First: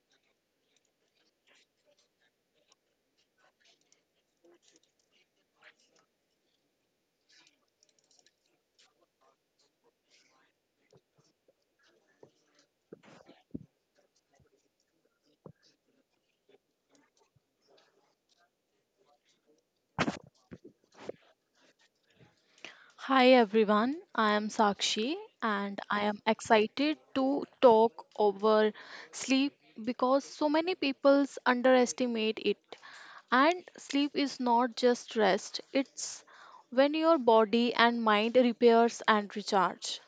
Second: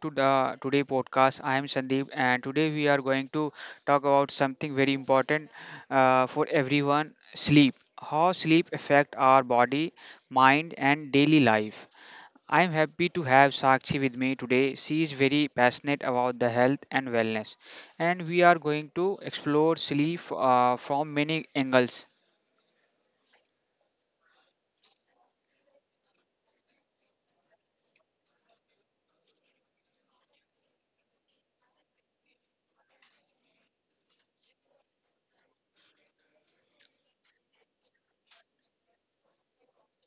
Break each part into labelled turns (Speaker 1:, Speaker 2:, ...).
Speaker 1: to the today podcast. I am Sandeep, and today we are going to talk about something very important for everyone: sleep. How sleep affect our body, mind, and daily life. I am happy to have Sakshi with me today. She is very passionate about the health and wellness, and we are going to explore sleep from many angles.
Speaker 2: Hi everyone, I am Sakshi and I am excited to talk over sleep because so many people underestimate it. And sleep is not just rest, it's when your body and mind repairs and recharge.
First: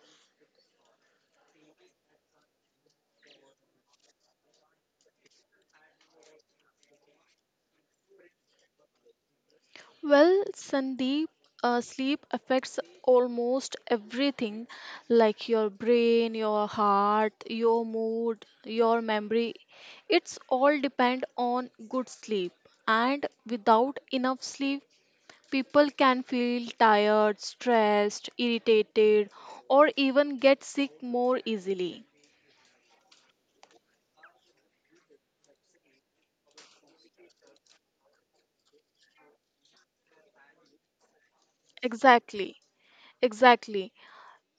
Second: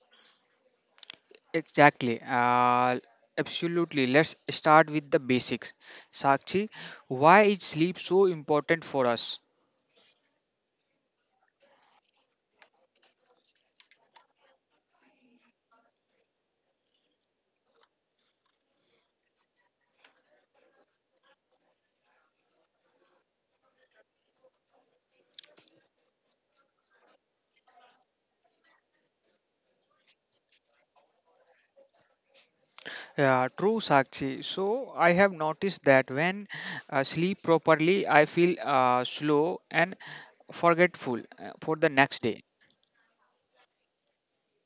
Speaker 1: Exactly. Absolutely. Let's start with the basics. Sakshi, why is sleep so important for us?
Speaker 2: Well, Sandeep, sleep affects almost everything like your brain, your heart, your mood, your memory. It's all depend on good sleep. And without enough sleep, people can feel tired, stressed, irritated, or even get sick more easily.
Speaker 1: Yeah, true, Sakshi. So I have noticed that when I sleep properly, I feel slow and forgetful for the next day.
Speaker 2: Exactly, exactly.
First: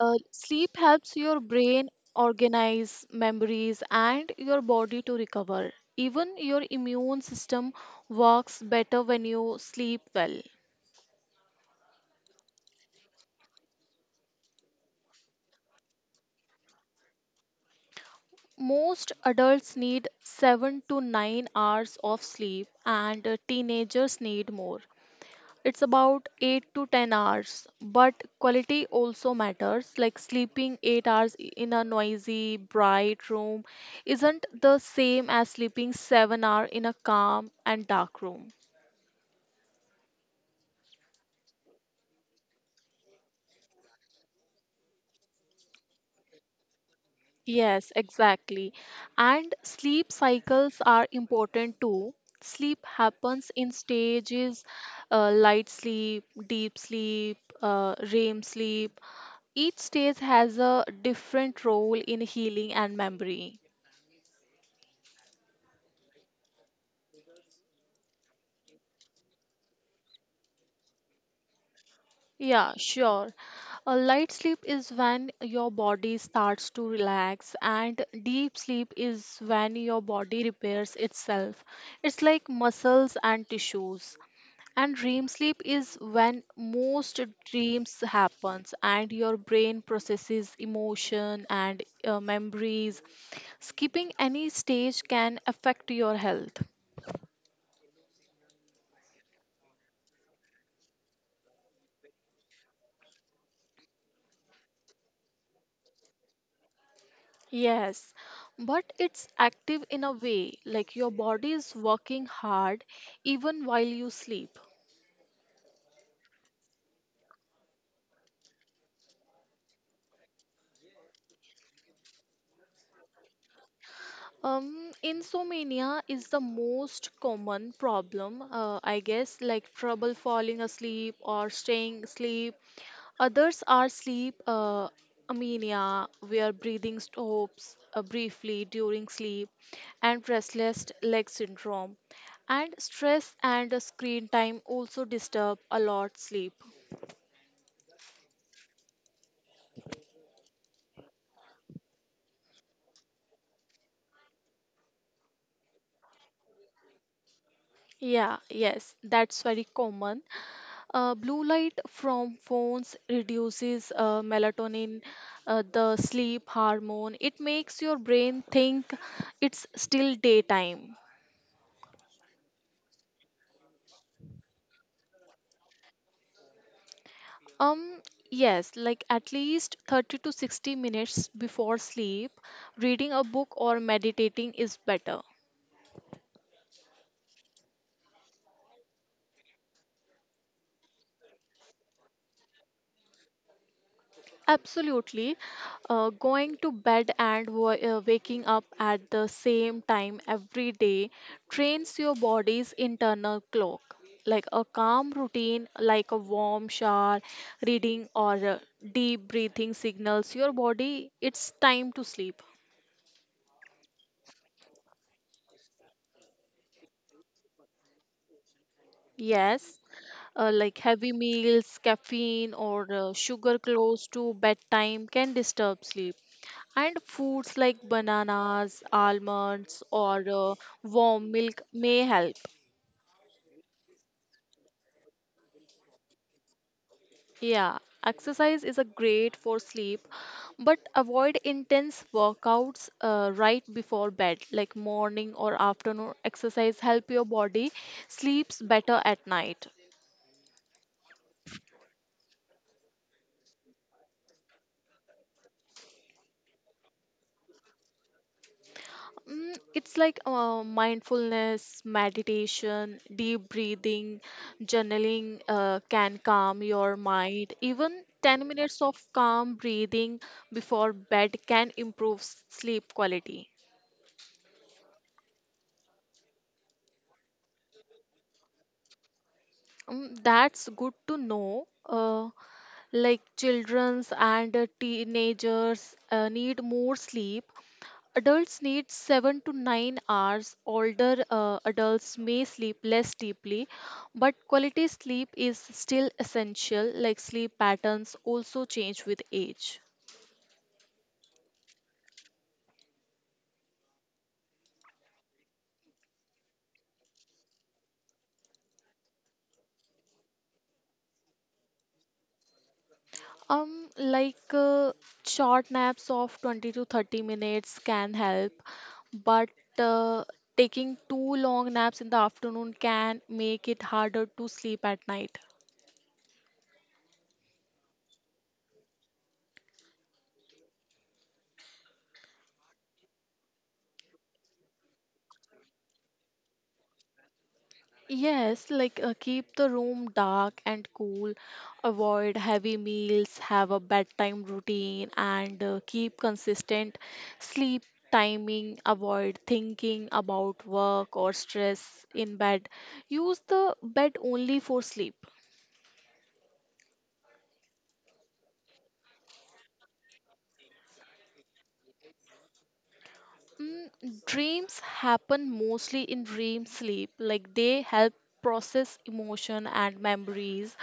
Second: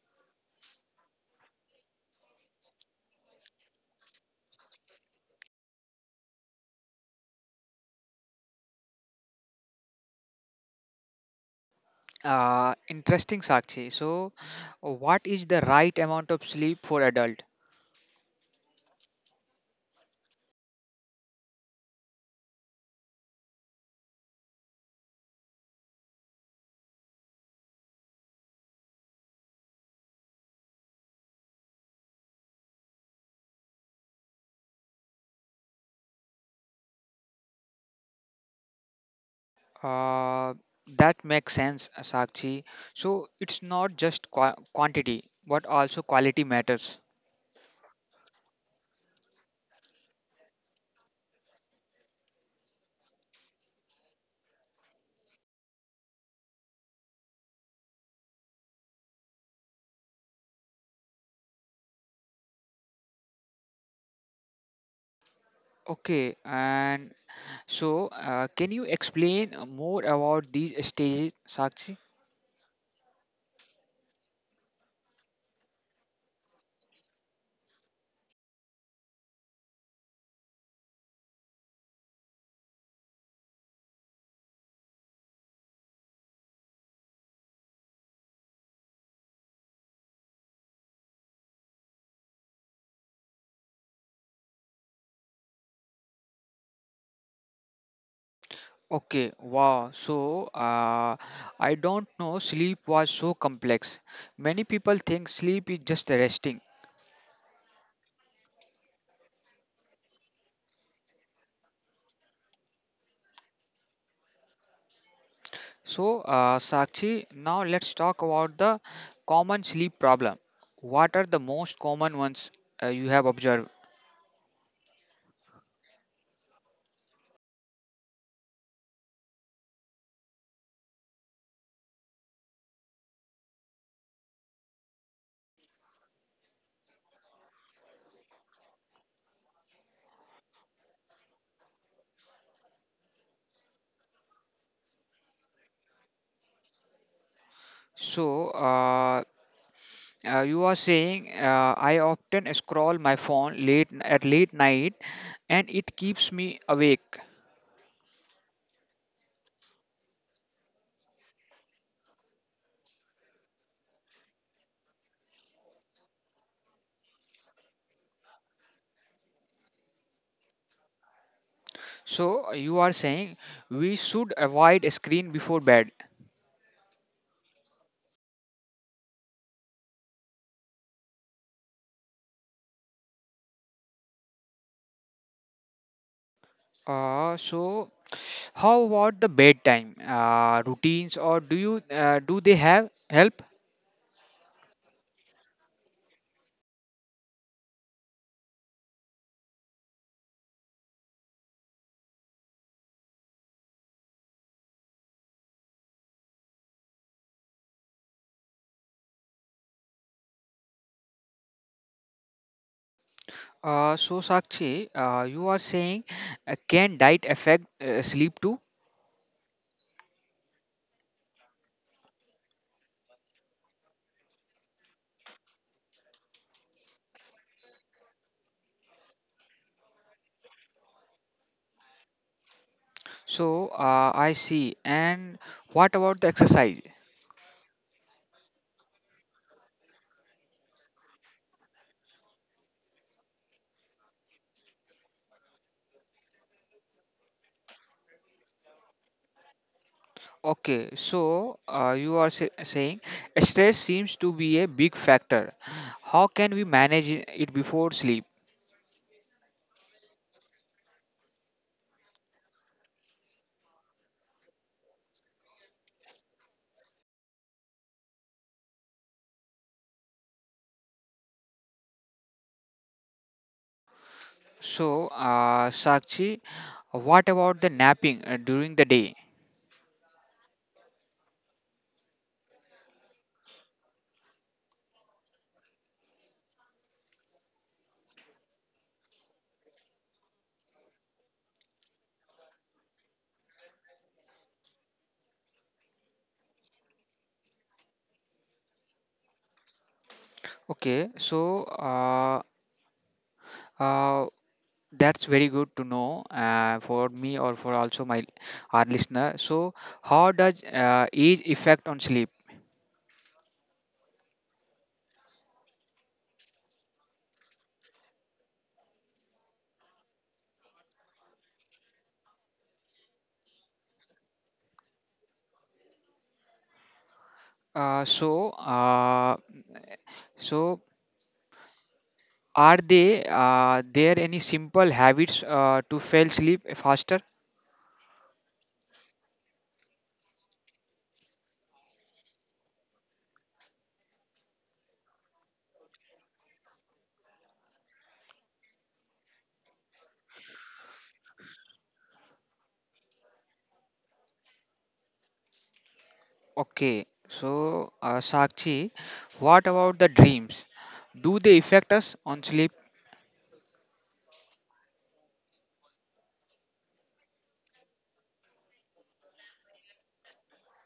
Speaker 2: Sleep helps your brain organize memories and your body to recover. Even your immune system works better when you sleep well.
Speaker 1: Interesting, Sakshi. So, what is the right amount of sleep for adult?
Speaker 2: Most adults need 7 to 9 hours of sleep, and teenagers need more. It's about 8 to 10 hours, but quality also matters. Like sleeping 8 hours in a noisy, bright room isn't the same as sleeping 7 hours in a calm and dark room.
Speaker 1: Uh, that makes sense, Sakshi. So it's not just quantity, but also quality matters.
Speaker 2: Yes, exactly. And sleep cycles are important too. Sleep happens in stages light sleep, deep sleep, REM sleep. Each stage has a different role in healing and memory.
Speaker 1: Okay, and so can you explain more about these stages, Sakshi?
Speaker 2: Yeah, sure. A light sleep is when your body starts to relax, and deep sleep is when your body repairs itself. It's like muscles and tissues. And dream sleep is when most dreams happens and your brain processes emotion and memories. Skipping any stage can affect your health.
Speaker 1: Okay, wow. So I don't know sleep was so complex. Many people think sleep is just resting.
Speaker 2: Yes, but it's active in a way, like your body is working hard even while you sleep.
Speaker 1: So Sakshi, now let's talk about the common sleep problem. What are the most common ones you have observed?
Speaker 2: Insomnia is the most common problem, I guess, like trouble falling asleep or staying asleep. Others are sleep amenia, where breathing stops briefly during sleep, and restless leg syndrome. And stress and screen time also disturb a lot sleep.
Speaker 1: So, uh, you are saying I often scroll my phone late night and it keeps me awake.
Speaker 2: Yeah, yes, that's very common. Blue light from phones reduces melatonin, the sleep hormone. It makes your brain think it's still daytime.
Speaker 1: So, you are saying we should avoid screen before bed.
Speaker 2: Um, yes, like at least 30 to 60 minutes before sleep, reading a book or meditating is better.
Speaker 1: So, how about the bedtime routines or do they have help?
Speaker 2: Absolutely. Going to bed and waking up at the same time every day trains your body's internal clock. Like a calm routine, like a warm shower, reading, or deep breathing signals your body it's time to sleep.
Speaker 1: So, Sakshi, you are saying can diet affect sleep too?
Speaker 2: Yes, like heavy meals, caffeine, or sugar close to bedtime can disturb sleep. And foods like bananas, almonds, or warm milk may help.
Speaker 1: So, I see. And what about the exercise?
Speaker 2: Yeah, exercise is a great for sleep, but avoid intense workouts right before bed, like morning or afternoon exercise help your body sleeps better at night.
Speaker 1: Okay, so saying stress seems to be a big factor. How can we manage it before sleep?
Speaker 2: Mm, it's like mindfulness, meditation, deep breathing, journaling can calm your mind. Even 10 minutes of calm breathing before bed can improve sleep quality.
Speaker 1: So, Sakshi, what about the napping during the day?
Speaker 2: Mm, that's good to know. Like children's and teenagers need more sleep. Adults need 7 to 9 hours. Older adults may sleep less deeply, but quality sleep is still essential, like sleep patterns also change with age.
Speaker 1: Okay, so uh, uh, that's very good to know for me or for also my our listener. So, how does age affect on sleep?
Speaker 2: Like short naps of 20 to 30 minutes can help, but uh, taking too long naps in the afternoon can make it harder to sleep at night.
Speaker 1: Uh, so, uh, so Are they there any simple habits to fall sleep faster?
Speaker 2: Yes, like keep the room dark and cool, avoid heavy meals, have a bedtime routine, and keep consistent sleep timing, avoid thinking about work or stress in bed. Use the bed only for sleep.
Speaker 1: Okay, so Sakshi, what about the dreams? Do they affect us on sleep?
Speaker 2: Mm, dreams happen mostly in dream sleep, like they help process emotion and memories.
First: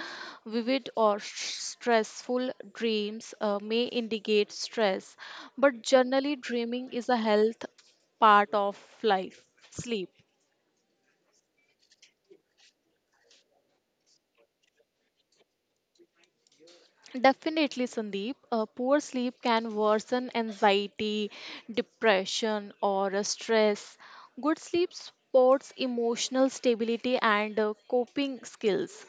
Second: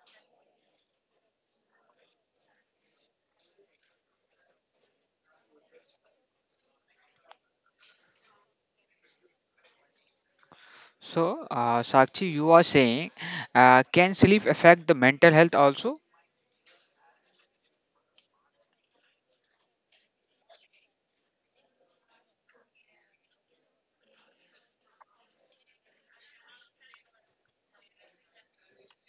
Speaker 2: Vivid or stressful dreams may indicate stress, but generally, dreaming is a health part of life, sleep.
Speaker 1: So Sakshi, you are saying can sleep affect the mental health also?
Speaker 2: Definitely, Sandeep. Poor sleep can worsen anxiety, depression, or stress. Good sleep supports emotional stability and coping skills.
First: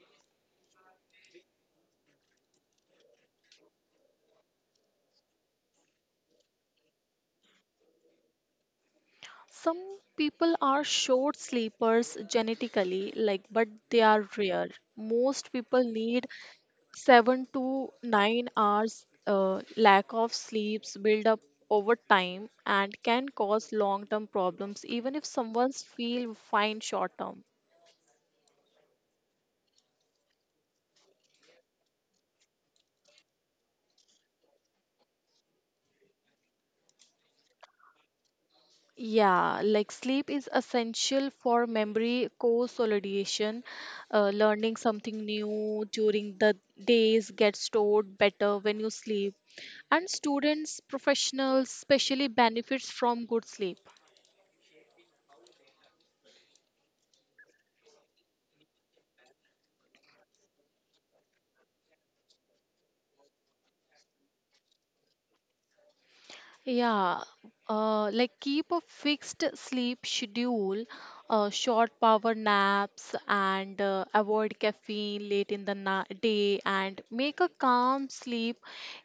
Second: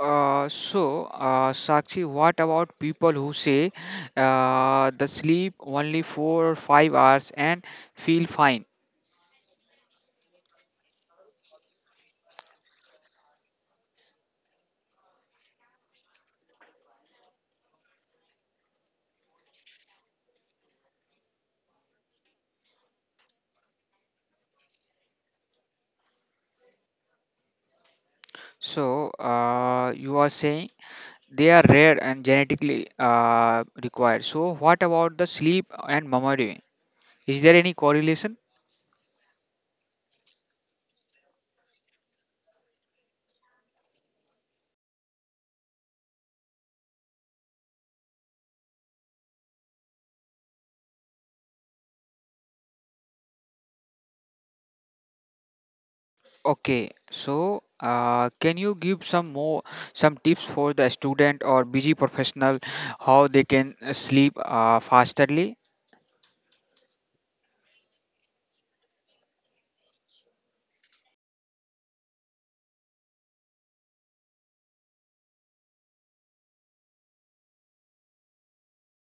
Speaker 1: Sakshi, what about people who say the sleep only 4 or 5 hours and feel fine?
Speaker 2: Some people are short sleepers genetically, like, but they are rare. Most people need 7 to 9 hours. Lack of sleeps build up over time and can cause long-term problems, even if someone's feel fine short-term.
Speaker 1: So you are saying they are rare and genetically required. So, what about the sleep and memory? Is there any correlation?
Speaker 2: Yeah, like sleep is essential for memory consolidation. Learning something new during the days gets stored better when you sleep. And students, professionals, especially benefits from good sleep.
Speaker 1: Okay, so can you give some tips for the student or busy professional how they can sleep fasterly?
Speaker 2: Yeah, like keep a fixed sleep schedule, short power naps, and avoid caffeine late in the na day, and make a calm sleep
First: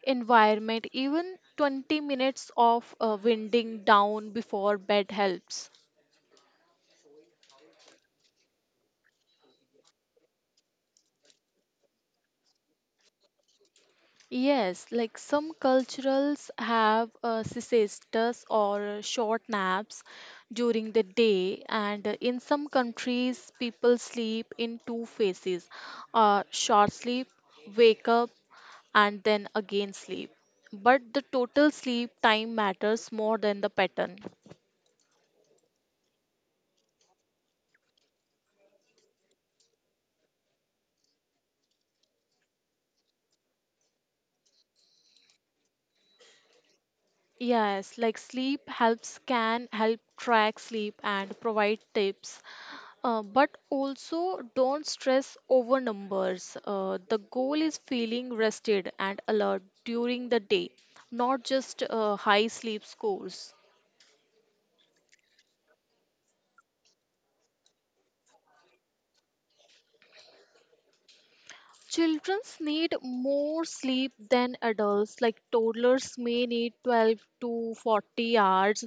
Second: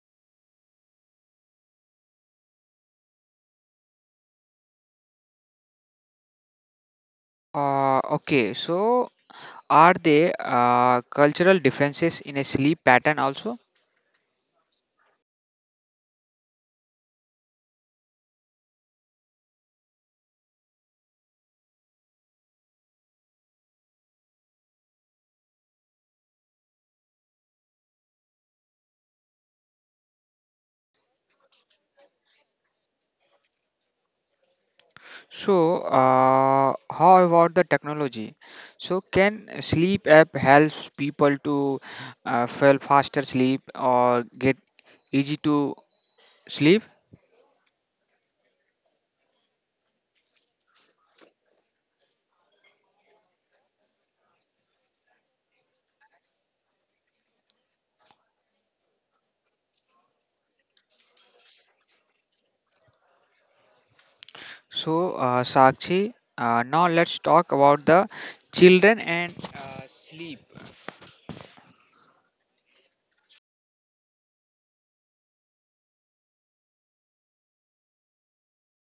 Speaker 2: environment. Even 20 minutes of winding down before bed helps.
Speaker 1: Okay, so are there cultural differences in a sleep pattern also?
Speaker 2: Yes, like some cultures have siestas or short naps during the day, and in some countries, people sleep in two phases short sleep, wake up, and then again sleep. But the total sleep time matters more than the pattern.
Speaker 1: So, how about the technology? So, can sleep app helps people to fall faster sleep or get easy to sleep?
Speaker 2: Yes, like sleep helps can help track sleep and provide tips. But also don't stress over numbers. The goal is feeling rested and alert during the day, not just high sleep scores.
Speaker 1: So, Sakshi, now let's talk about the children and sleep.
Speaker 2: Children need more sleep than adults, like toddlers may need 12 to 40 hours,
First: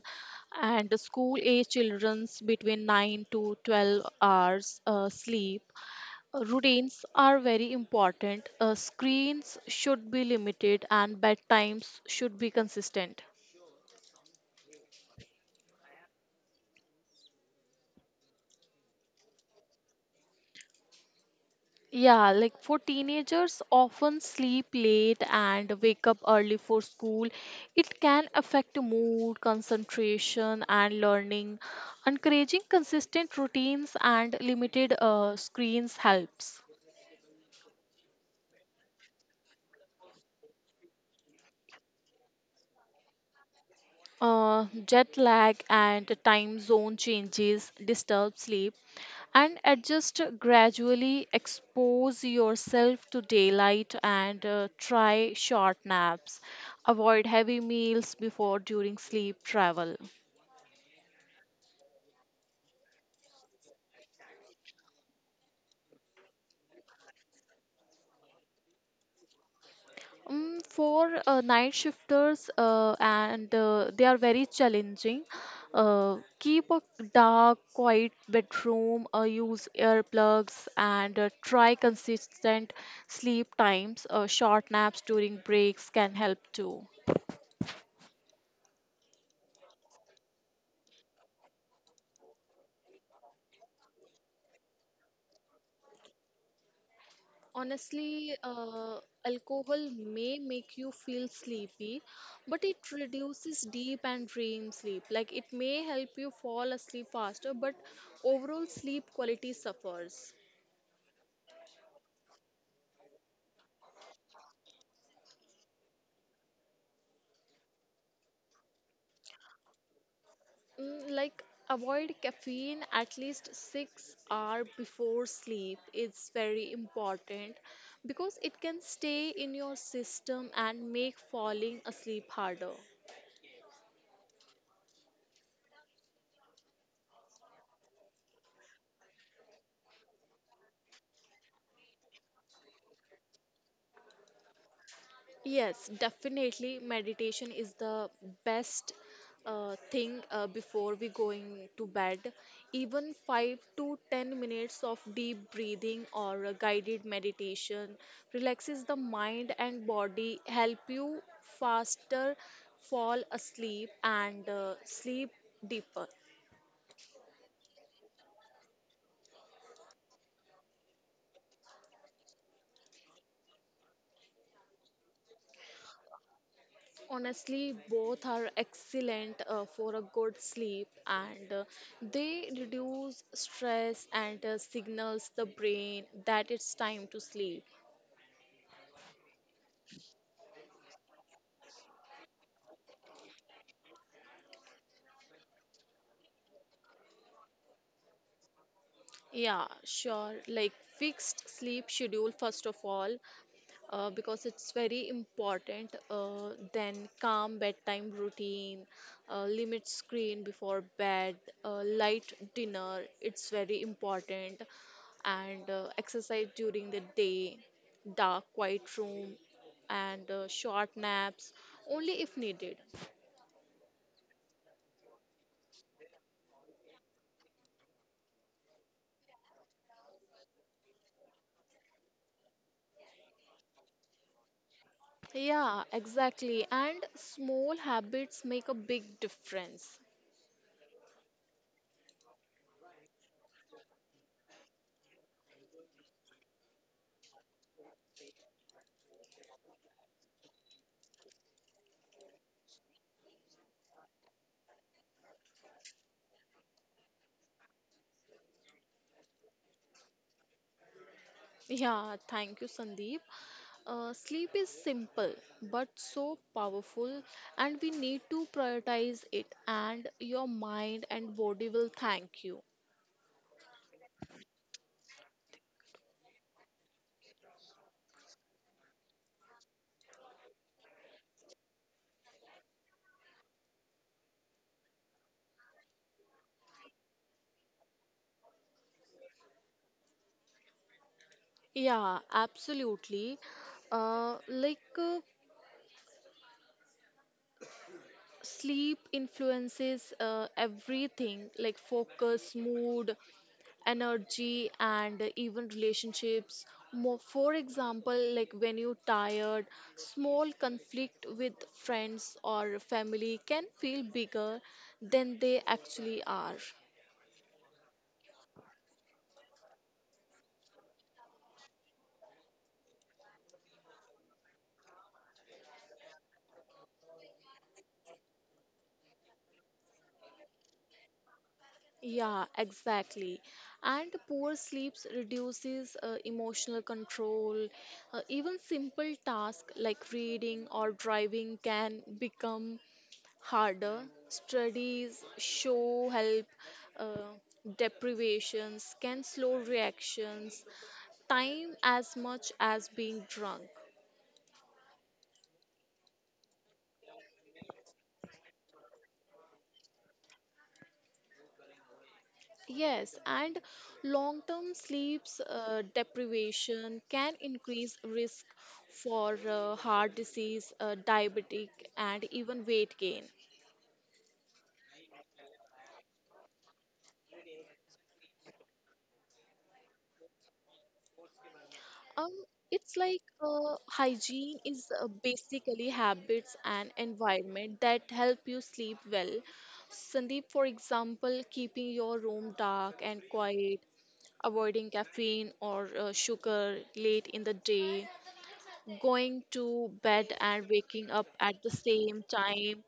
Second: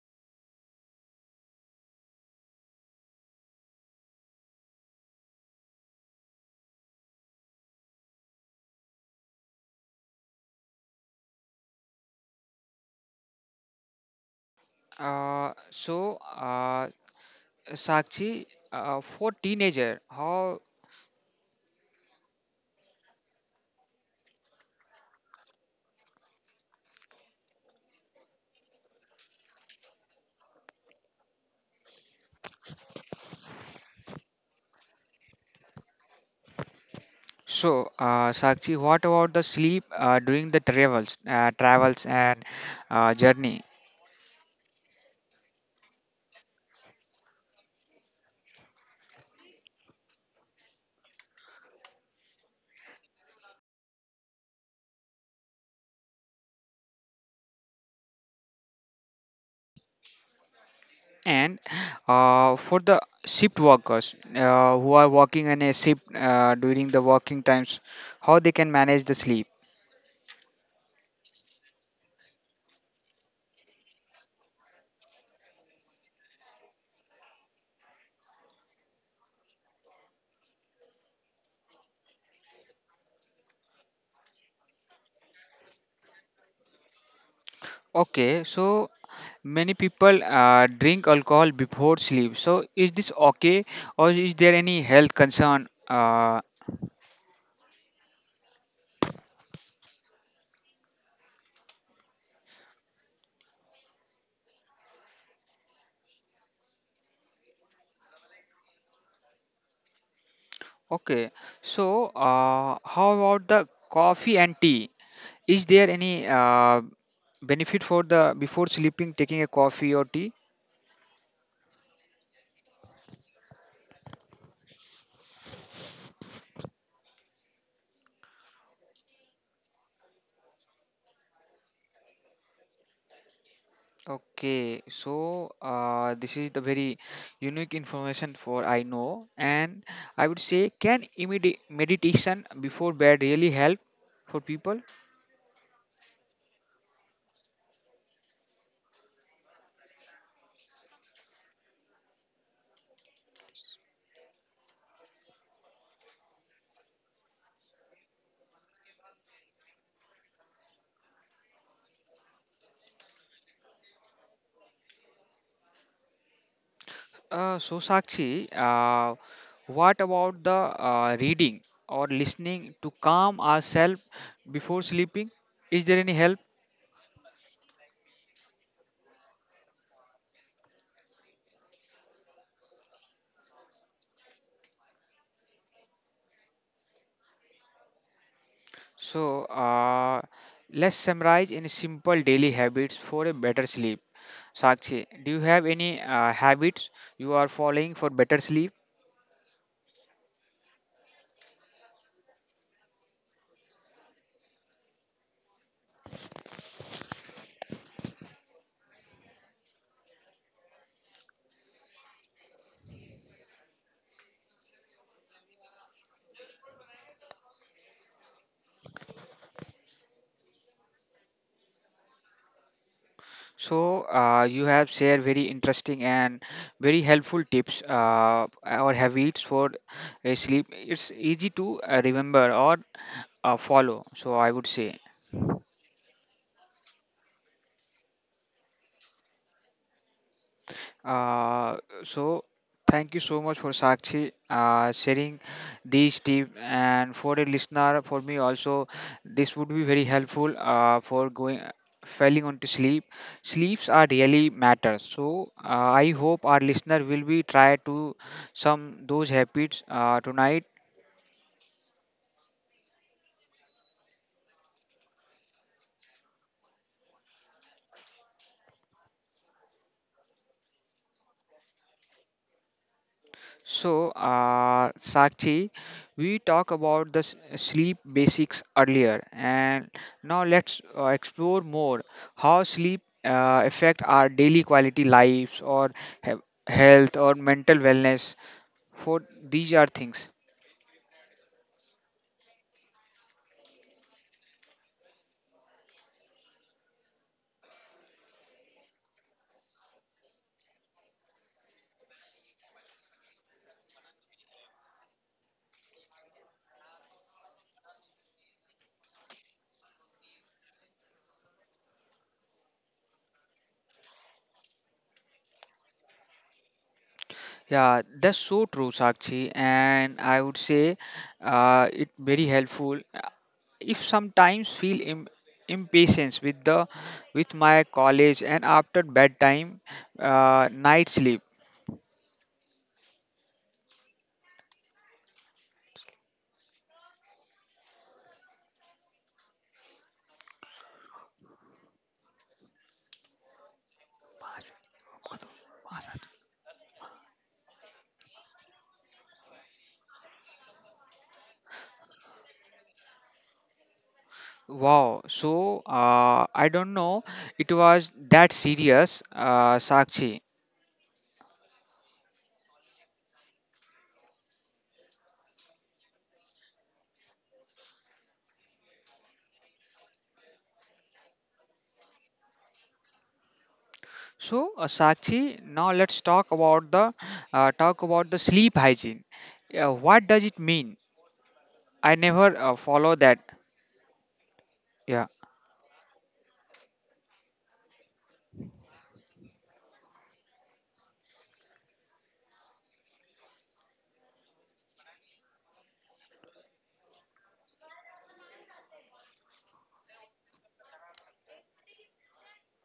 Speaker 2: and school age children's between 9 to 12 hours sleep. Routines are very important. Screens should be limited and bedtimes should be consistent.
Speaker 1: Uh, so, uh, Sakshi, for teenager, how?
Speaker 2: Yeah, like for teenagers, often sleep late and wake up early for school. It can affect mood, concentration, and learning. Encouraging consistent routines and limited screens helps.
Speaker 1: So, Sakshi, what about the sleep during the travels and journey?
Speaker 2: Jet lag and time zone changes disturb sleep and adjust gradually expose yourself to daylight and try short naps avoid heavy meals before during sleep travel.
Speaker 1: And for the shift workers who are working in a shift during the working times, how they can manage the sleep?
Speaker 2: For night shifters, and they are very challenging. Keep a dark, quiet bedroom, use earplugs, and try consistent sleep times. Short naps during breaks can help too.
Speaker 1: Okay, so many people drink alcohol before sleep. So is this okay, or is there any health concern?
Speaker 2: Honestly, alcohol may make you feel sleepy, but it reduces deep and dream sleep. Like it may help you fall asleep faster, but overall sleep quality suffers.
Speaker 1: Okay, so how about the coffee and tea? Is there any benefit for the before sleeping taking a coffee or tea?
Speaker 2: Mm, like avoid caffeine at least 6 hour before sleep, it's very important because it can stay in your system and make falling asleep harder.
Speaker 1: Okay, so this is the very unique information for I know, and I would say, can meditation before bed really help for people?
Speaker 2: Yes, definitely. Meditation is the best thing before we going to bed. Even 5 to 10 minutes of deep breathing or a guided meditation relaxes the mind and body, help you faster fall asleep and sleep deeper.
Speaker 1: So Sakshi, what about the reading or listening to calm ourselves before sleeping? Is there any help?
Speaker 2: Honestly, both are excellent for a good sleep, and they reduce stress and signals the brain that it's time to sleep.
Speaker 1: So let's summarize in simple daily habits for a better sleep. Sakshi, do you have any habits you are following for better sleep?
Speaker 2: Yeah, sure. Like fixed sleep schedule, first of all, because it's very important, then calm bedtime routine, limit screen before bed, light dinner it's very important, and exercise during the day, dark quiet room, and short naps only if needed.
Speaker 1: So, you have shared very interesting and very helpful tips or habits for sleep. It's easy to remember or follow. So, I would say.
Speaker 2: Yeah, exactly, and small habits make a big difference.
Speaker 1: Uh, so thank you so much for Sakshi sharing these tips and for a listener for me also this would be very helpful for going falling onto sleep. Sleeps are really matter, so I hope our listener will be try to some those habits tonight.
Speaker 2: Yeah, thank you, Sandeep. Sleep is simple but so powerful, and we need to prioritize it, and your mind and body will thank you.
Speaker 1: So, Sakshi, we talked about the sleep basics earlier, and now let's explore more how sleep affect our daily quality lives or he- health or mental wellness. For these are things.
Speaker 2: Yeah, absolutely. Like sleep influences everything, like focus, mood, energy, and even relationships more. For example, like when you're tired, small conflict with friends or family can feel bigger than they actually are.
Speaker 1: Yeah, that's so true, Sakshi, and I would say it very helpful. If sometimes feel impatience with the with my college and after bedtime night sleep.
Speaker 2: Yeah, exactly, and poor sleeps reduces emotional control. Even simple tasks like reading or driving can become harder. Studies show help uh, deprivations can slow reactions, time as much as being drunk.
Speaker 1: Wow, so I don't know it was that serious, sakshi.
Speaker 2: Yes, and long term sleeps deprivation can increase risk for heart disease, diabetic, and even weight gain.
Speaker 1: So sakshi, now let's talk about the sleep hygiene. What does it mean? I
Speaker 2: Um,
Speaker 1: never
Speaker 2: it's
Speaker 1: follow
Speaker 2: like
Speaker 1: that.
Speaker 2: hygiene is
Speaker 1: Yeah.
Speaker 2: basically habits and environment that help you sleep well. Sandeep, for example, keeping your room dark and quiet, avoiding caffeine or sugar late in the day, going to bed and waking up at the same time,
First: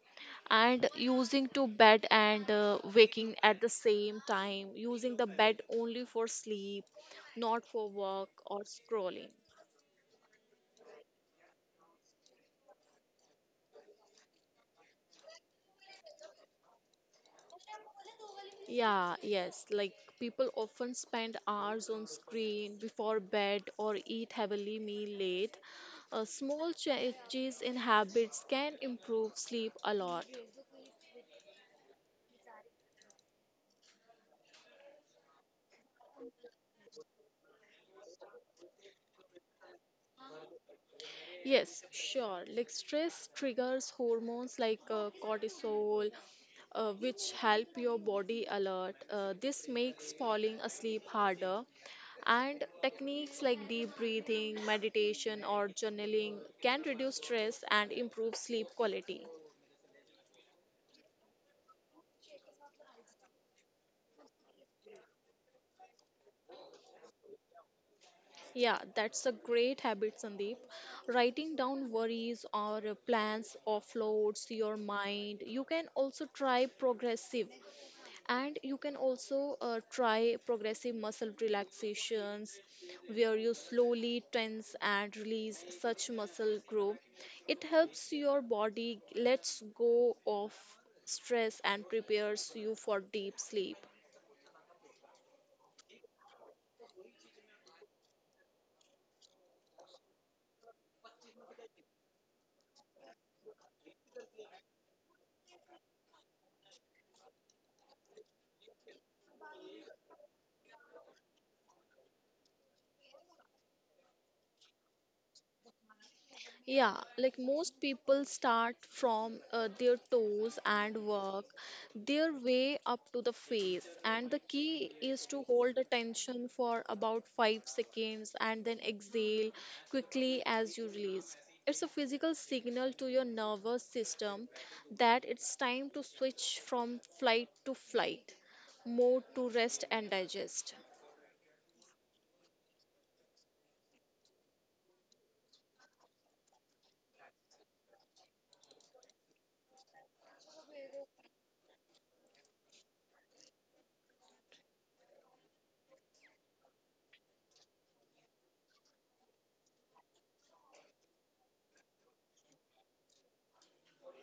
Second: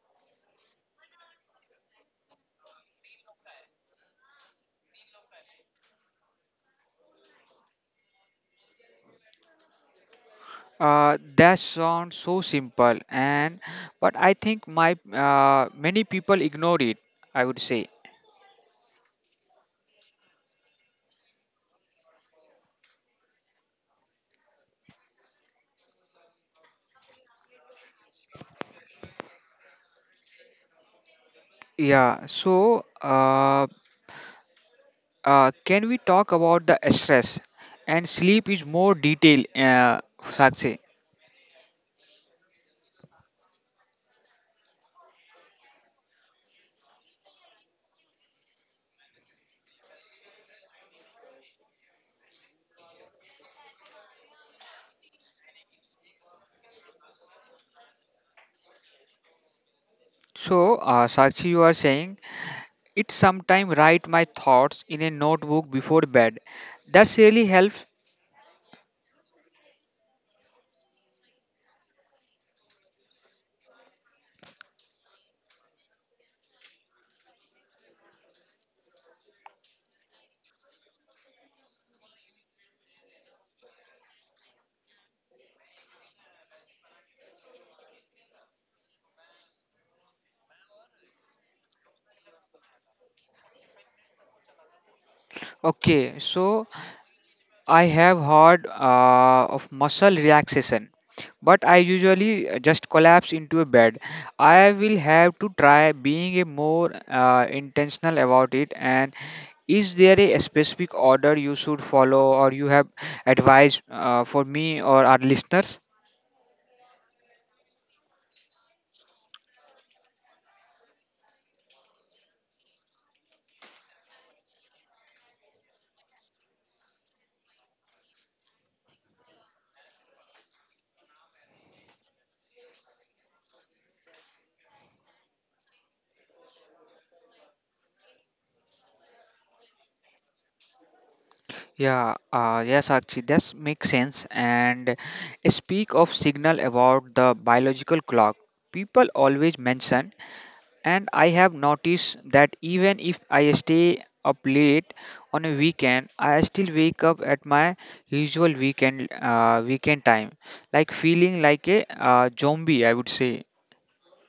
Speaker 2: and using to bed and waking at the same time, using the bed only for sleep, not for work or scrolling.
Speaker 1: That sounds so simple, and but I think my many people ignore it. I would say,
Speaker 2: Yeah, yes. Like people often spend hours on screen before bed or eat heavily meal late. Small changes in habits can improve sleep a lot.
Speaker 1: yeah. So, can we talk about the stress and sleep is more detail, Sakshi?
Speaker 2: Yes, sure. Like stress triggers hormones like cortisol, which help your body alert. This makes falling asleep harder. And techniques like deep breathing, meditation, or journaling can reduce stress and improve sleep quality.
Speaker 1: So, Sakshi, you are saying it sometime write my thoughts in a notebook before bed. That's really helps.
Speaker 2: Yeah, that's a great habit, Sandeep. Writing down worries or plans offloads your mind. You can also try progressive muscle relaxations where you slowly tense and release such muscle group. It helps your body lets go of stress and prepares you for deep sleep.
Speaker 1: Okay, so I have heard of muscle relaxation, but I usually just collapse into a bed. I will have to try being a more intentional about it. And is there a specific order you should follow, or you have advice for me or our listeners?
Speaker 2: Yeah, like most people start from their toes and work their way up to the face. And the key is to hold the tension for about 5 seconds and then exhale quickly as you release. It's a physical signal to your nervous system that it's time to switch from flight to flight, mode to rest and digest.
Speaker 1: Yeah, yes, actually, that makes sense. And speak of signal about the biological clock. People always mention. And I have noticed that even if I stay up late on a weekend, I still wake up at my usual weekend time, like feeling like a zombie, I would say.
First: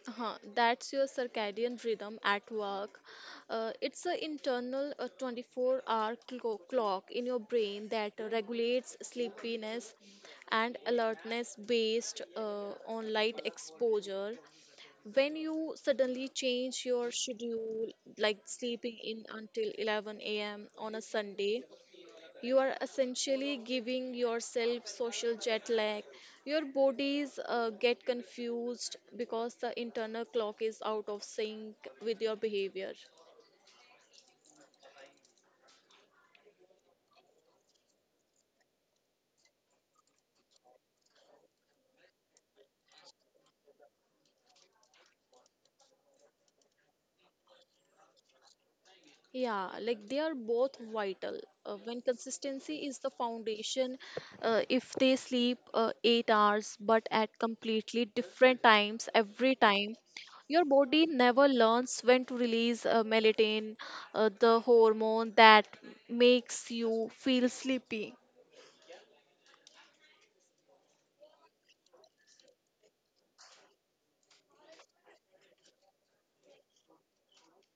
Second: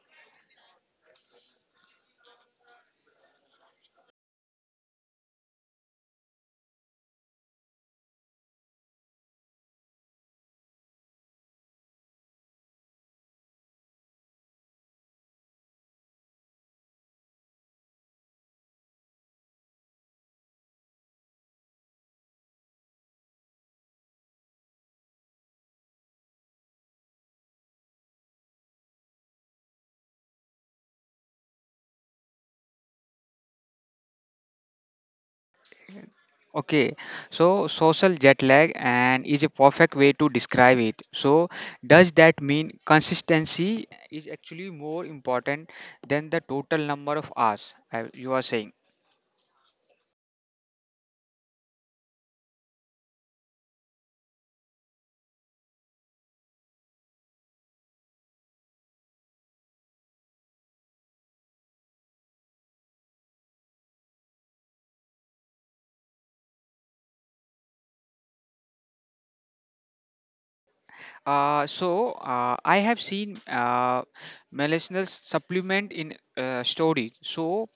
Speaker 2: Huh, that's your circadian rhythm at work. It's an internal 24-hour clock in your brain that regulates sleepiness and alertness based on light exposure. When you suddenly change your schedule, like sleeping in until 11 a.m. on a Sunday, you are essentially giving yourself social jet lag. Your bodies get confused because the internal clock is out of sync with your behavior.
Speaker 1: Okay, so social jet lag and is a perfect way to describe it. So does that mean consistency is actually more important than the total number of hours you are saying?
Speaker 2: Yeah, like they are both vital. When consistency is the foundation, if they sleep 8 hours but at completely different times every time, your body never learns when to release melatonin, the hormone that makes you feel sleepy.
Speaker 1: I have seen medicinal supplement in storage. So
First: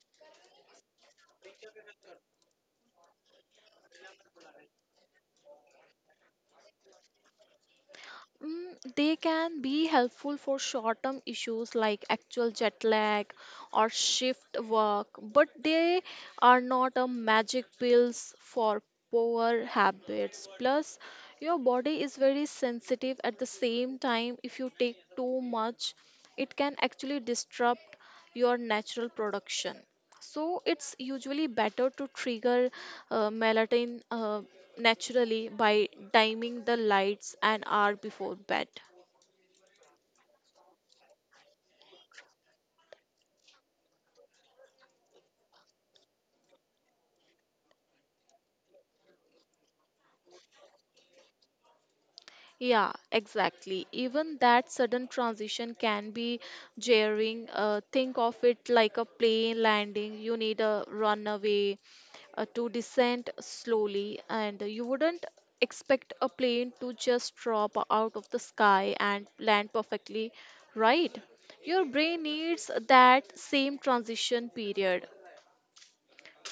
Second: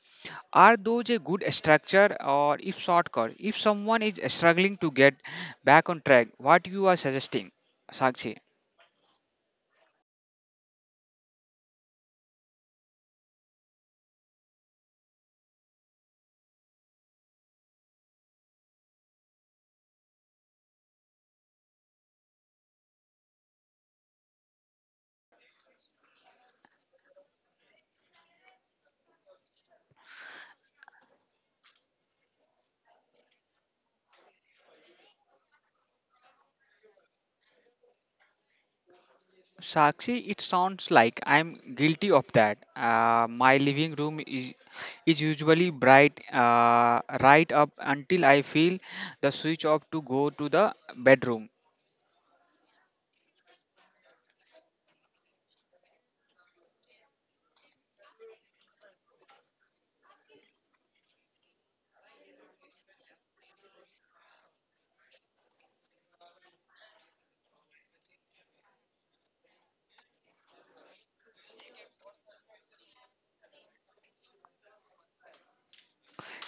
Speaker 1: are those a good structure or if shortcut? If someone is struggling to get back on track, what you are suggesting, Sakshi?
Speaker 2: Mm, they can be helpful for short term issues like actual jet lag or shift work, but they are not a magic pills for poor habits. Plus, your body is very sensitive at the same time. If you take too much, it can actually disrupt your natural production. So it's usually better to trigger melatonin naturally by timing the lights an hour before bed.
Speaker 1: Sakshi, it sounds like I'm guilty of that. My living room is usually bright right up until I feel the switch off to go to the bedroom.
Speaker 2: Yeah, exactly. Even that sudden transition can be jarring. Think of it like a plane landing. You need a runway to descend slowly, and you wouldn't expect a plane to just drop out of the sky and land perfectly, right? Your brain needs that same transition period.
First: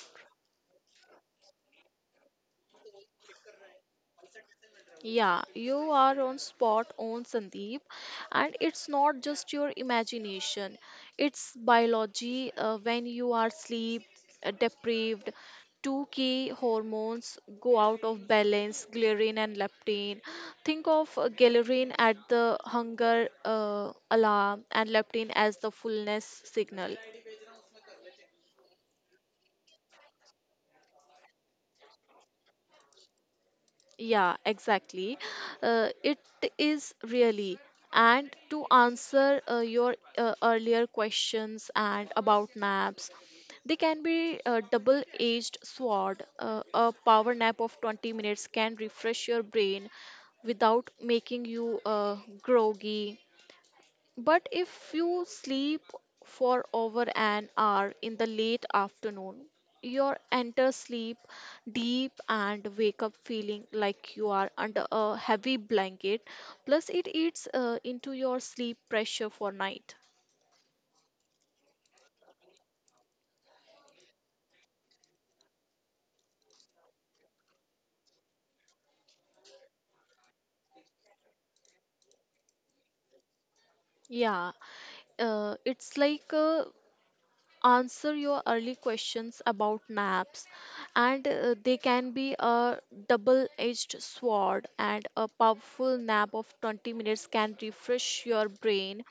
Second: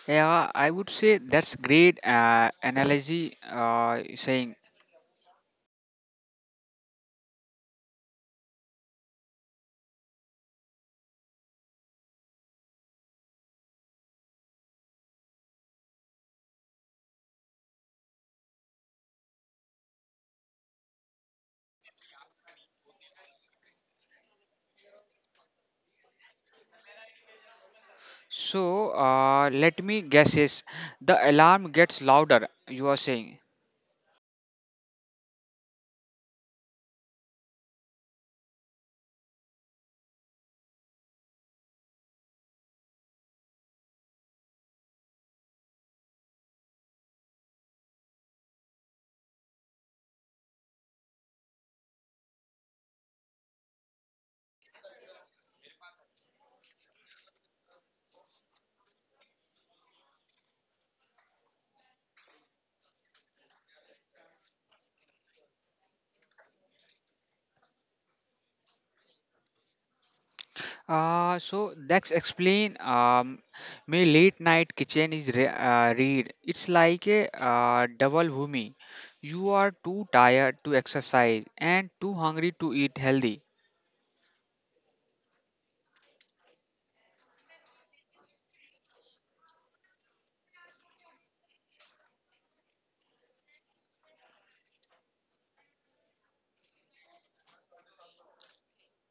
Speaker 1: Yeah, I would say that's great analogy you're saying.
Speaker 2: Yeah, you are on spot on, Sandeep, and it's not just your imagination, it's biology. When you are sleep deprived, two key hormones go out of balance, ghrelin and leptin. Think of ghrelin at the hunger alarm and leptin as the fullness signal.
Speaker 1: So let me guess, is the alarm gets louder, you are saying.
Speaker 2: Yeah, exactly. It is really. And to answer your earlier questions and about naps, they can be a double-edged sword. A power nap of 20 minutes can refresh your brain without making you groggy, but if you sleep for over an hour in the late afternoon, you enter sleep deep and wake up feeling like you are under a heavy blanket. Plus, it eats into your sleep pressure for night.
Speaker 1: So that's explain my late night kitchen is re read. It's like a double whammy. You are too tired to exercise and too hungry to eat healthy.
Speaker 2: Yeah, it's like, answer your early questions about maps, and they can be a double-edged sword, and a powerful nap of 20 minutes can refresh your brain,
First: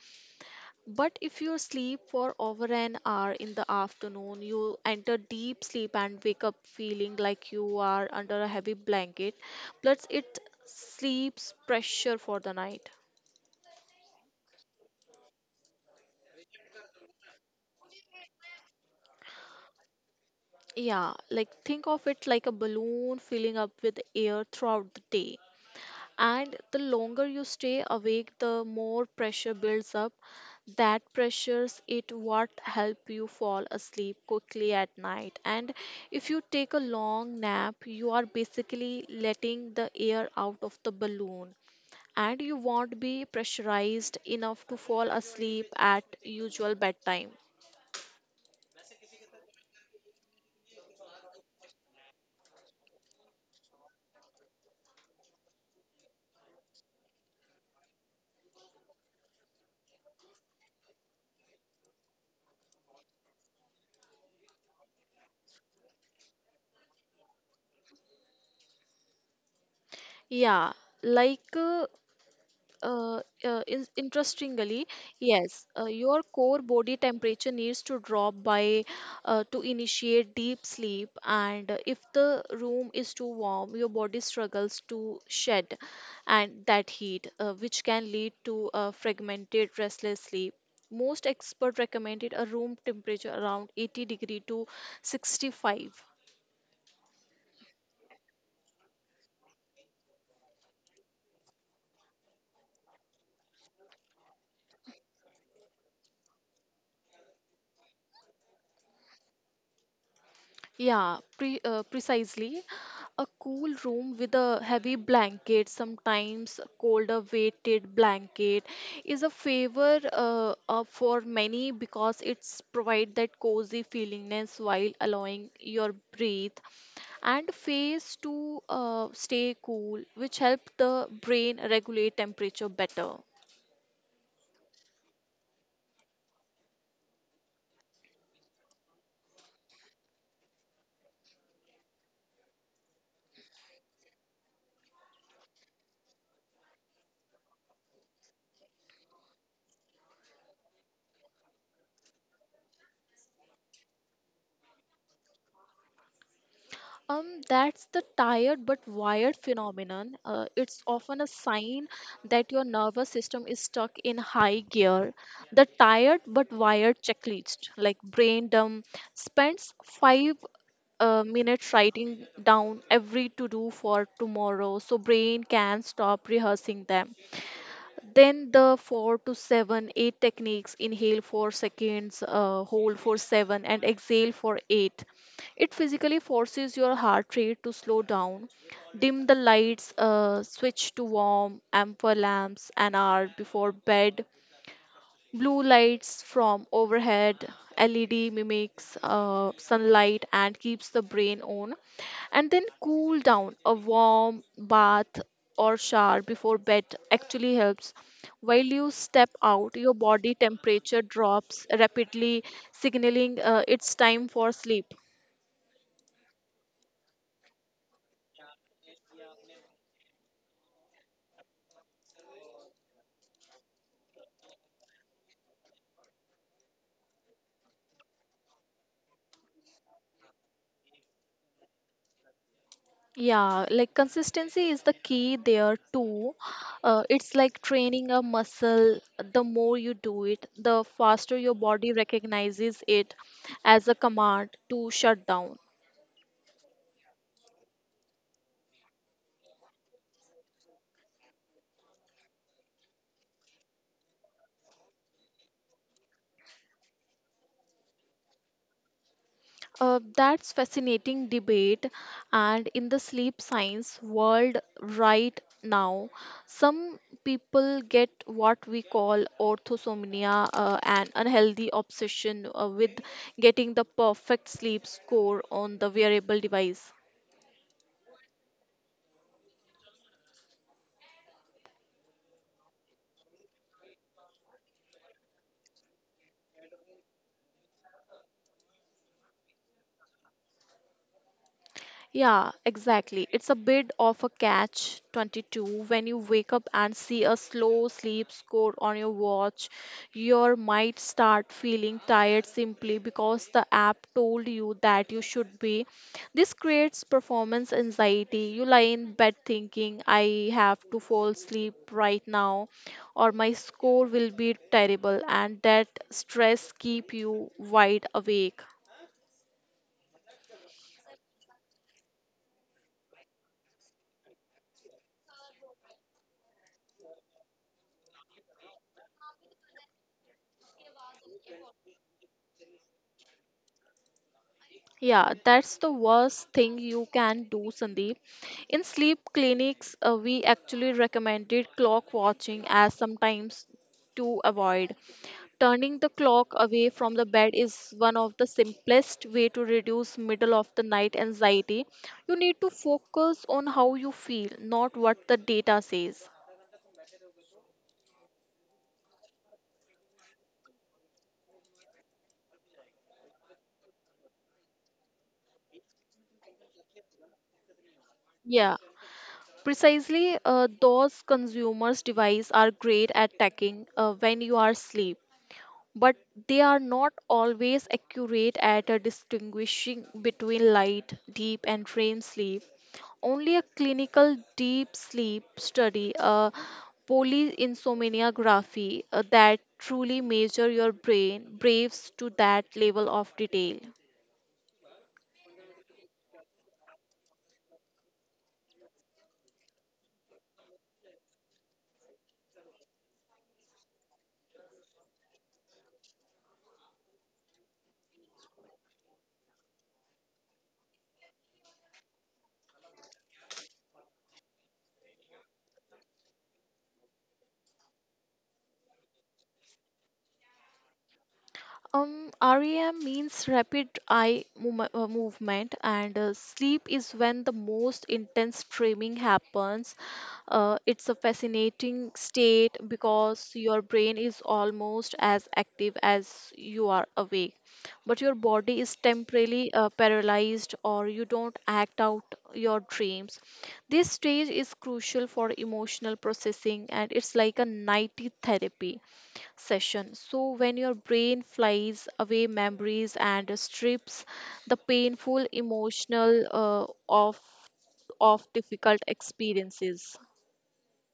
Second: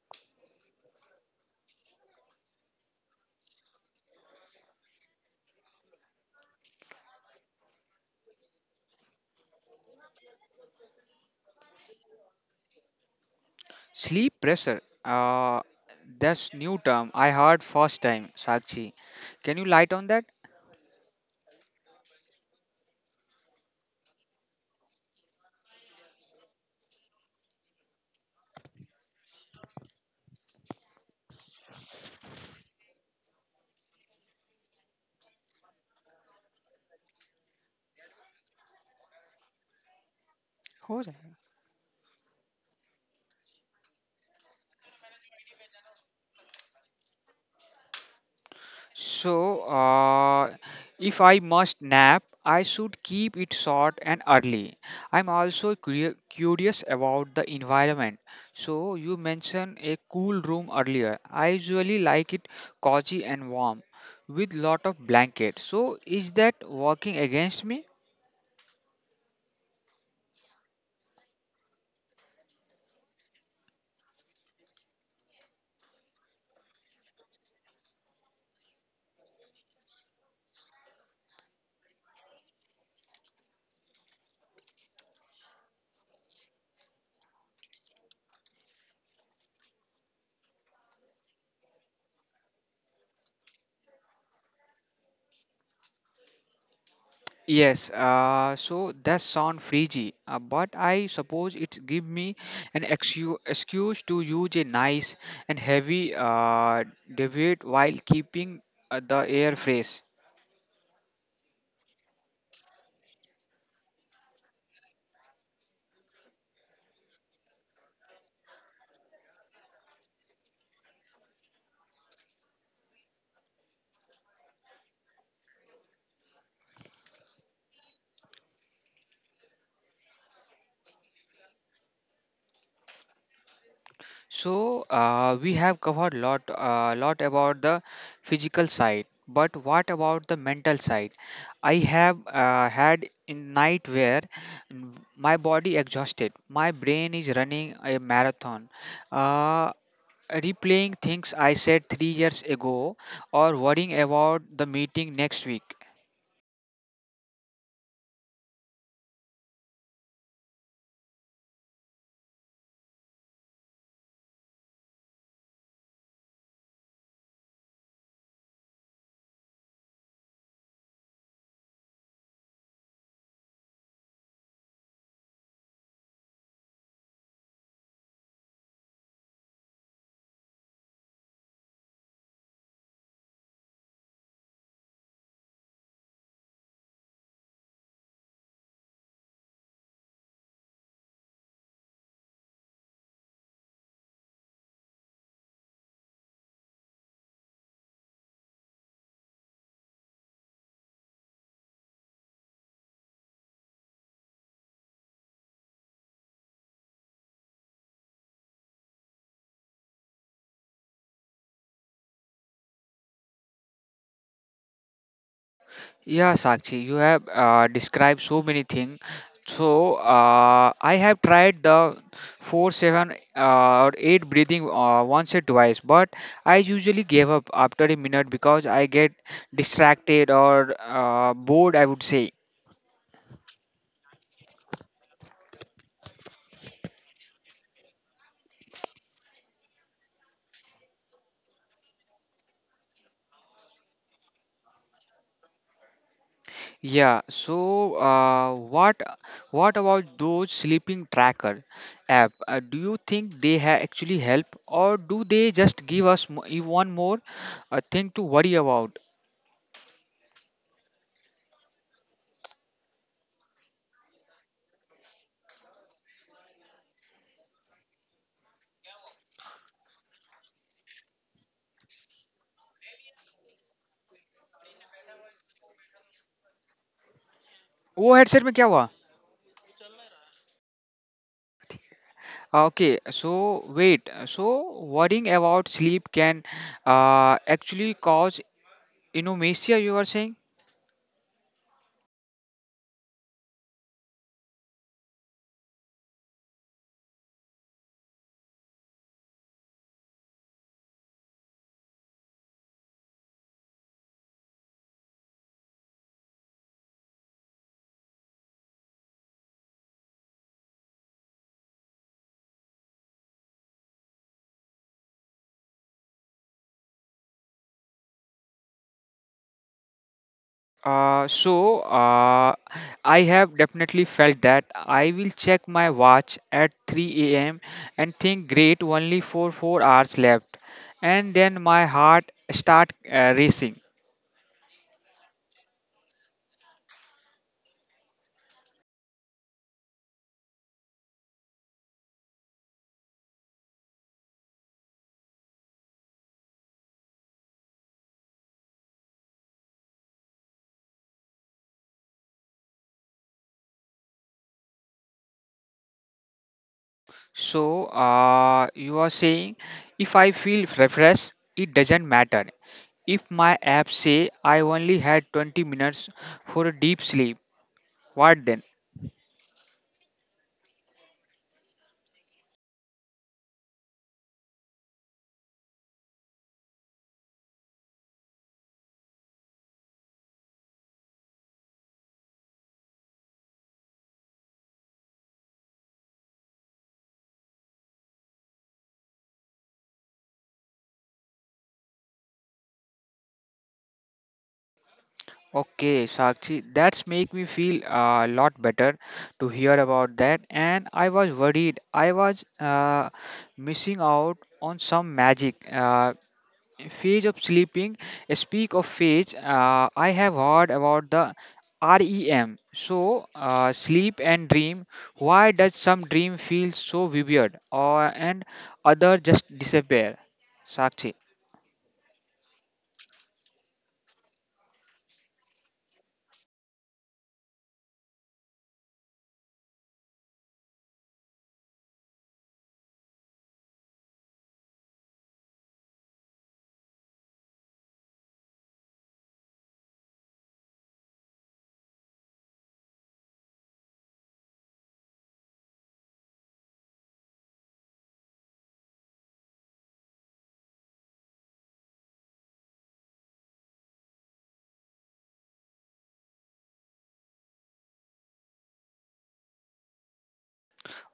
Speaker 2: but if you sleep for over an hour in the afternoon, you enter deep sleep and wake up feeling like you are under a heavy blanket, plus it sleeps pressure for the night.
Speaker 1: Sleep pressure. That's new term I heard first time, Sakshi. Can you light on that?
Speaker 2: Yeah, like think of it like a balloon filling up with air throughout the day. And the longer you stay awake, the more pressure builds up. That pressures it what help you fall asleep quickly at night. And if you take a long nap, you are basically letting the air out of the
Speaker 1: Oh.
Speaker 2: balloon, and you won't be pressurized enough to fall asleep at usual bedtime.
Speaker 1: So, if I must nap, I should keep it short and early. I'm also curious about the environment. So, you mentioned a cool room earlier. I usually like it cozy and warm with lot of blankets. So, is that working against me?
Speaker 2: Yeah, like interestingly, yes, your core body temperature needs to drop by to initiate deep sleep, and if the room is too warm, your body struggles to shed and that heat, which can lead to a fragmented restless sleep. Most experts recommended a room temperature around 80 degree to 65.
Speaker 1: Yes, so that sound freaky, but I suppose it give me an excuse to use a nice and heavy debate while keeping the air fresh.
Speaker 2: Yeah, precisely. A cool room with a heavy blanket, sometimes colder weighted blanket, is a favor for many because it's provide that cozy feelingness while allowing your breath and face to stay cool, which help the brain regulate temperature better.
Speaker 1: So we have covered lot about the physical side, but what about the mental side? I have had in night where my body exhausted, my brain is running a marathon. Uh, replaying things I said 3 years ago or worrying about the meeting next week.
Speaker 2: That's the tired but wired phenomenon. It's often a sign that your nervous system is stuck in high gear. The tired but wired checklist, like brain dump, spends five minutes writing down every to do for tomorrow so brain can stop rehearsing them, then the four to seven, eight techniques, inhale for seconds, hold for seven, and exhale for eight. It physically forces your heart rate to slow down. Dim the lights, switch to warm, amber lamps an hour before bed. Blue lights from overhead, LED mimics sunlight and keeps the brain on. And then cool down. A warm bath or shower before bed actually helps. While you step out, your body temperature drops rapidly, signaling it's time for sleep.
Speaker 1: Yeah, Sakshi, you have described so many things. So I have tried the four, seven, or eight breathing once or twice, but I usually gave up after a minute because I get distracted or bored, I would say.
Speaker 2: Yeah, like consistency is the key there too. It's like training a muscle. The more you do it, the faster your body recognizes it as a command to shut down.
Speaker 1: Yeah, so what about those sleeping tracker app? Do you think they ha actually help, or do they just give us one more thing to worry about?
Speaker 2: That's fascinating debate. And in the sleep science world right now, some people get what we call orthosomnia, an unhealthy obsession with getting the perfect sleep score on the wearable device.
Speaker 1: वो headset में क्या हुआ? So worrying about sleep can actually cause insomnia, you are saying?
Speaker 2: Yeah, exactly. It's a bit of a catch 22. When you wake up and see a slow sleep score on your watch, you might start feeling tired simply because the app told you that you should be. This creates performance anxiety. You lie in bed thinking, I have to fall asleep right now, or my score will be terrible, and that stress keep you wide awake.
Speaker 1: Uh, so uh, I have definitely felt that I will check my watch at 3 a.m. and think great, only for 4 hours left, and then my heart start racing.
Speaker 2: Yeah, that's the worst thing you can do, Sandeep. In sleep clinics, we actually recommended clock watching as sometimes to avoid. Turning the clock away from the bed is one of the simplest way to reduce middle of the night anxiety. You need to focus on how you feel, not what the data says.
Speaker 1: So you are saying if I feel refreshed it doesn't matter. If my app say I only had 20 minutes for a deep sleep, what then?
Speaker 2: Yeah, precisely. Those consumers' device are great at tracking when you are asleep, but they are not always accurate at distinguishing between light, deep, and REM sleep. Only a clinical deep sleep study, a polyinsomniography that truly measure your brain braves to that level of detail.
Speaker 1: Okay, Sakshi, that's make me feel a lot better to hear about that. And I was worried I was missing out on some magic phase of sleeping. Speak of phase, I have heard about the REM. So sleep and dream. Why does some dream feel so vivid, or and other just disappear? Sakshi.
Speaker 2: REM means rapid eye movement, and sleep is when the most intense dreaming happens. It's a fascinating state because your brain is almost as active as you are awake, but your body is temporarily paralyzed or you don't act out your dreams. This stage is crucial for emotional processing, and it's like a nighty therapy session. So, when your brain flies away memories and strips the painful emotional of difficult experiences.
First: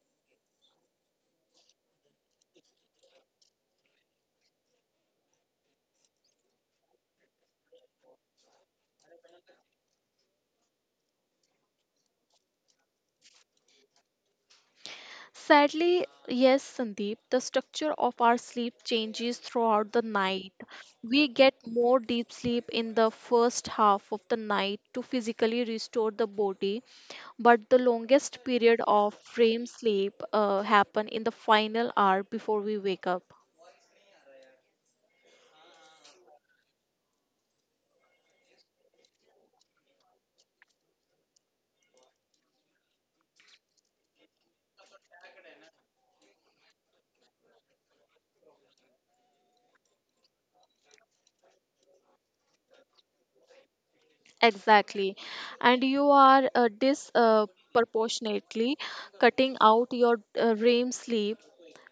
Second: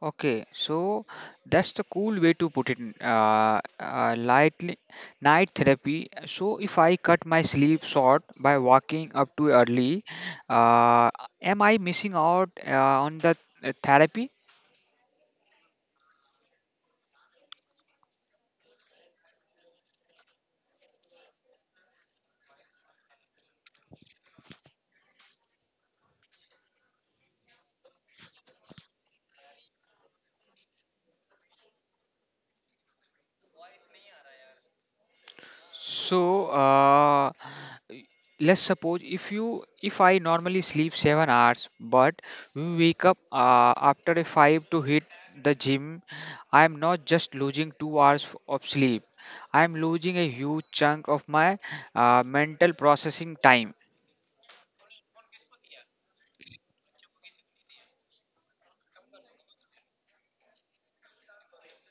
Speaker 1: Okay, so that's the cool way to put it. Lightly, night therapy. So if I cut my sleep short by waking up too early, uh, am I missing out on the therapy?
Speaker 2: Sadly, yes, Sandeep, the structure of our sleep changes throughout the night. We get more deep sleep in the first half of the night to physically restore the body, but the longest period of REM sleep happen in the final hour before we wake up.
Speaker 1: So, let's suppose if I normally sleep 7 hours, but we wake up after a five to hit the gym. I am not just losing 2 hours of sleep. I am losing a huge chunk of my mental processing time.
Speaker 2: Exactly. And you are disproportionately cutting out your REM sleep.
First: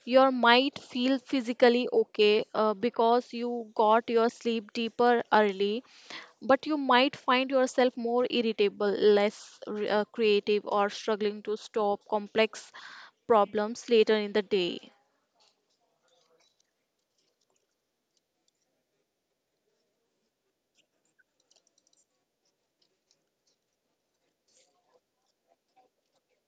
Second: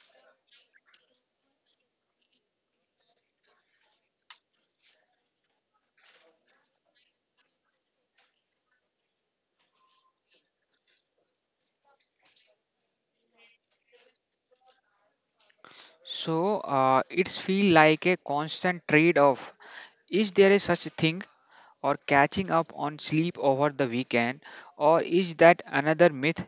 Speaker 2: You might feel physically okay because you got your sleep deeper early, but you might find yourself more irritable, less creative, or struggling to stop complex problems later in the day.
Speaker 1: So, it's feel like a constant trade-off. Is there a such thing or catching up on sleep over the weekend, or is that another myth?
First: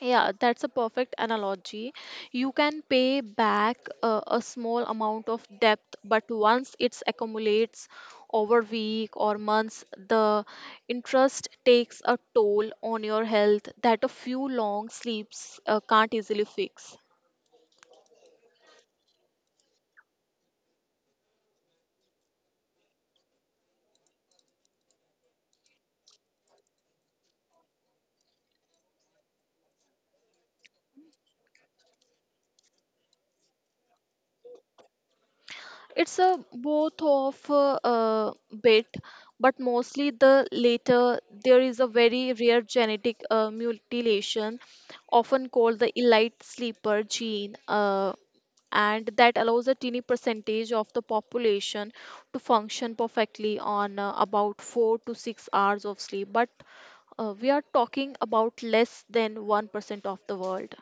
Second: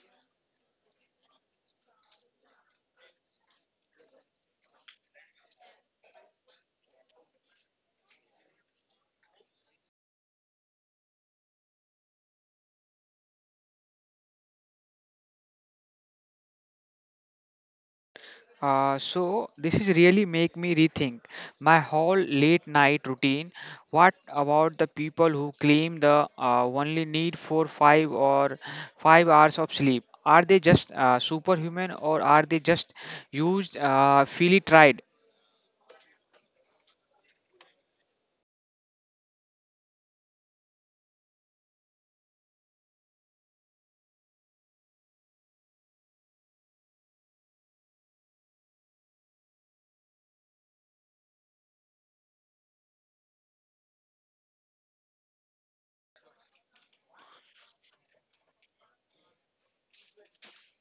Speaker 2: Yeah, that's a perfect analogy. You can pay back a small amount of debt, but once it accumulates over week or months, the interest takes a toll on your health that a few long sleeps can't easily fix.
Speaker 1: So this is really make me rethink my whole late night routine. What about the people who claim the only need for 5 or 5 hours of sleep? Are they just superhuman or are they just used fully tried?
Speaker 2: It's a both of bit, but mostly the later. There is a very rare genetic mutilation, often called the elite sleeper gene. And that allows a teeny percentage of the population to function perfectly on about 4 to 6 hours of sleep, but we are talking about less than 1% of the world.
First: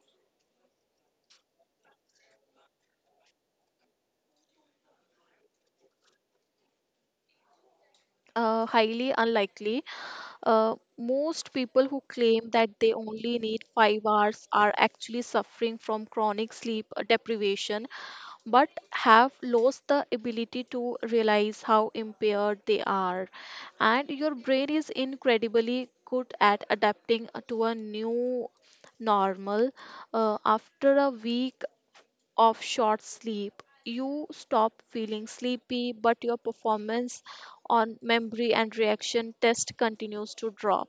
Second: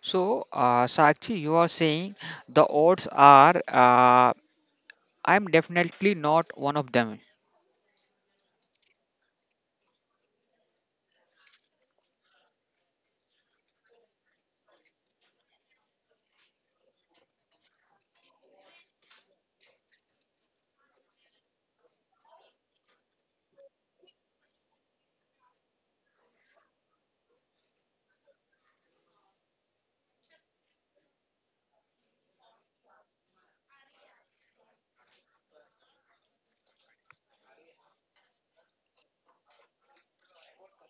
Speaker 1: So, Sakshi, you are saying the odds are, I'm definitely not one of them.
Speaker 2: Highly unlikely. Most people who claim that they only need 5 hours are actually suffering from chronic sleep deprivation, but have lost the ability to realize how impaired they are. And your brain is incredibly good at adapting to a new normal. After a week of short sleep, you stop feeling sleepy, but your performance on memory and reaction test continues to drop.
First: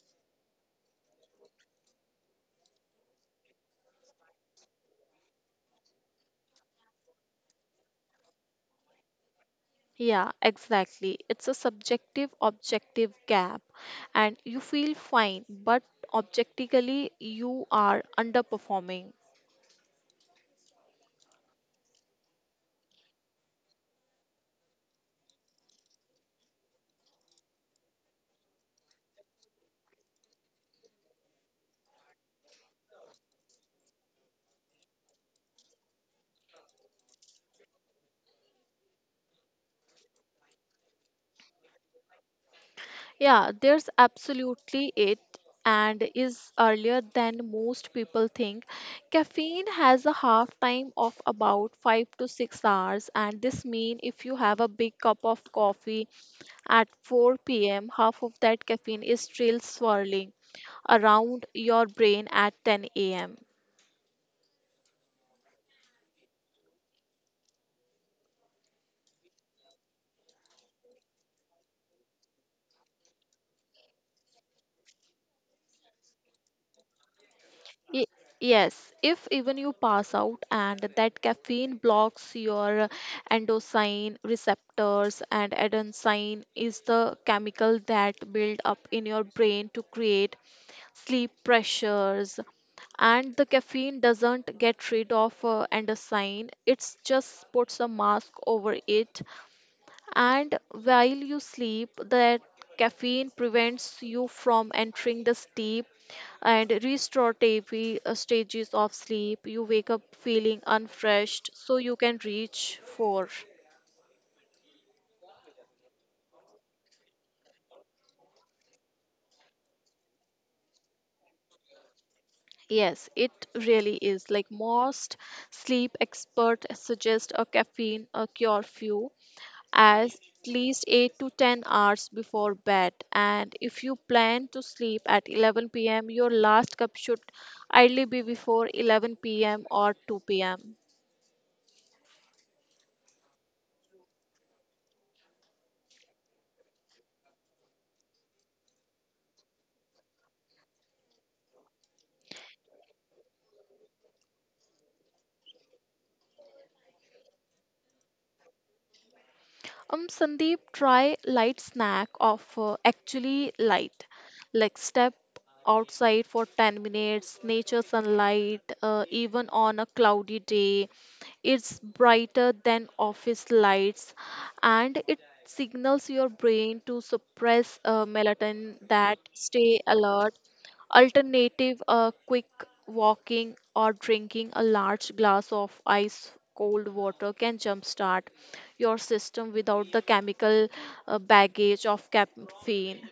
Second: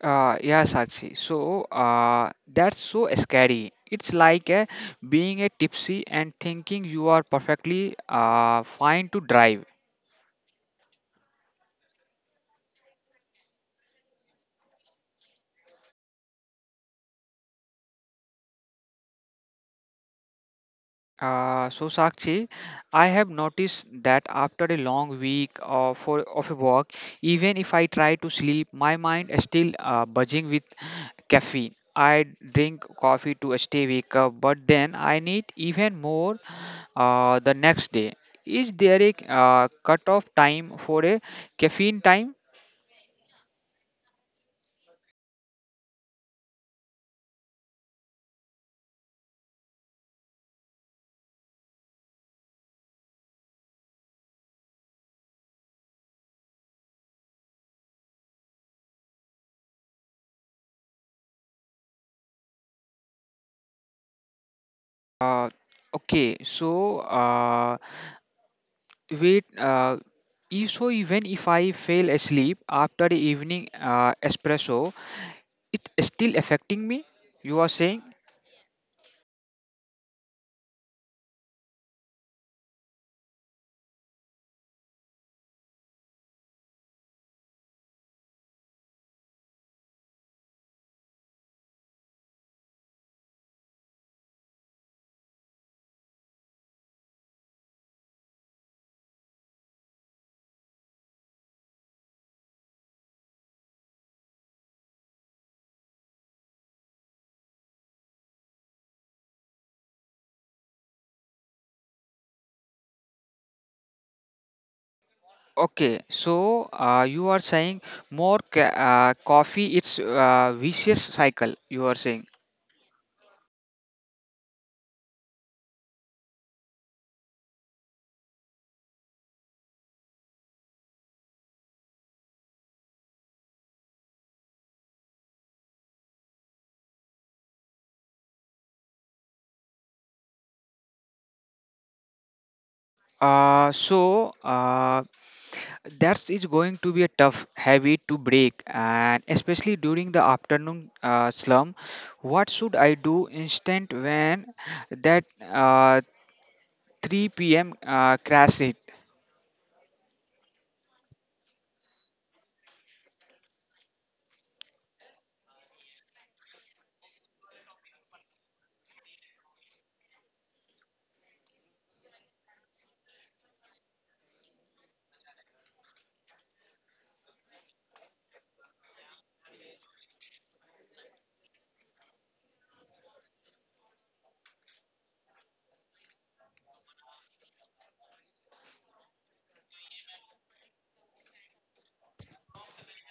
Speaker 1: Yeah, Sakshi. So that's so scary. It's like being a tipsy and thinking you are perfectly fine to drive.
Speaker 2: Yeah, exactly. It's a subjective objective gap, and you feel fine, but objectively, you are underperforming.
Speaker 1: So Sakshi, I have noticed that after a long week of a walk, even if I try to sleep, my mind is still buzzing with caffeine. I drink coffee to stay wake up, but then I need even more the next day. Is there a cutoff time for a caffeine time?
Speaker 2: Yeah, there's absolutely it, and is earlier than most people think. Caffeine has a half time of about 5 to 6 hours, and this means if you have a big cup of coffee at 4 p.m., half of that caffeine is still swirling around your brain at 10 a.m.
Speaker 1: Uh, okay, so. Wait, if so even if I fail asleep after the evening espresso, it still affecting me? You are saying?
Speaker 2: Y- Yes, if even you pass out, and that caffeine blocks your endocrine receptors, and adenosine is the chemical that build up in your brain to create sleep pressures, and the caffeine doesn't get rid of adenosine, it's just puts a mask over it, and while you sleep, that caffeine prevents you from entering the sleep and restorative stages of sleep. You wake up feeling unfreshed, so you can reach for.
Speaker 1: Okay, so you are saying more coffee, it's vicious cycle, you are saying.
Speaker 2: Yes, it really is. Like most sleep experts suggest a caffeine a cure few as least 8 to 10 hours before bed, and if you plan to sleep at 11 p.m., your last cup should ideally be before 11 p.m. or 2 p.m.
Speaker 1: Uh, so uh, that is going to be a tough habit to break, and especially during the afternoon slump. What should I do instant when that 3 p.m. Crash it.
Speaker 2: Sandeep, try light snack of actually light, like step outside for 10 minutes, nature sunlight, even on a cloudy day. It's brighter than office lights, and it signals your brain to suppress melatonin that stay alert. Alternative a quick walking or drinking a large glass of ice cold water can jumpstart your system without the chemical baggage of caffeine.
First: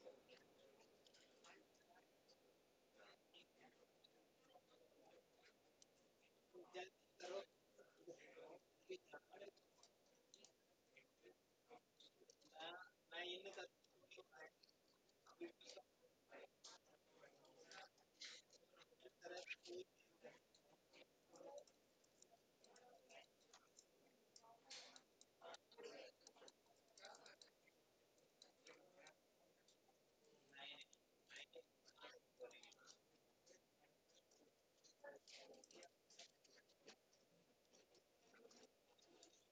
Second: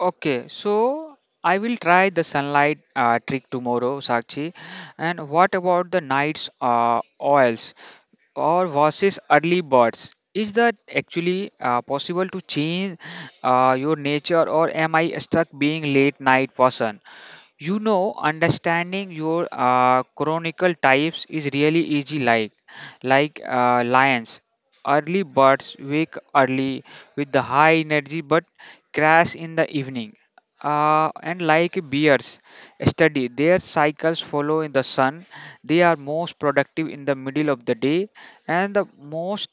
Speaker 1: Okay, so I will try the sunlight trick tomorrow, Sakshi. And what about the night's oils or versus early birds? Is that actually possible to change your nature, or am I stuck being late night person? You know, understanding your chronicle types is really easy. Like, lions, early birds wake early with the high energy, but crash in the evening. And like bears, study their cycles follow in the sun. They are most productive in the middle of the day and the most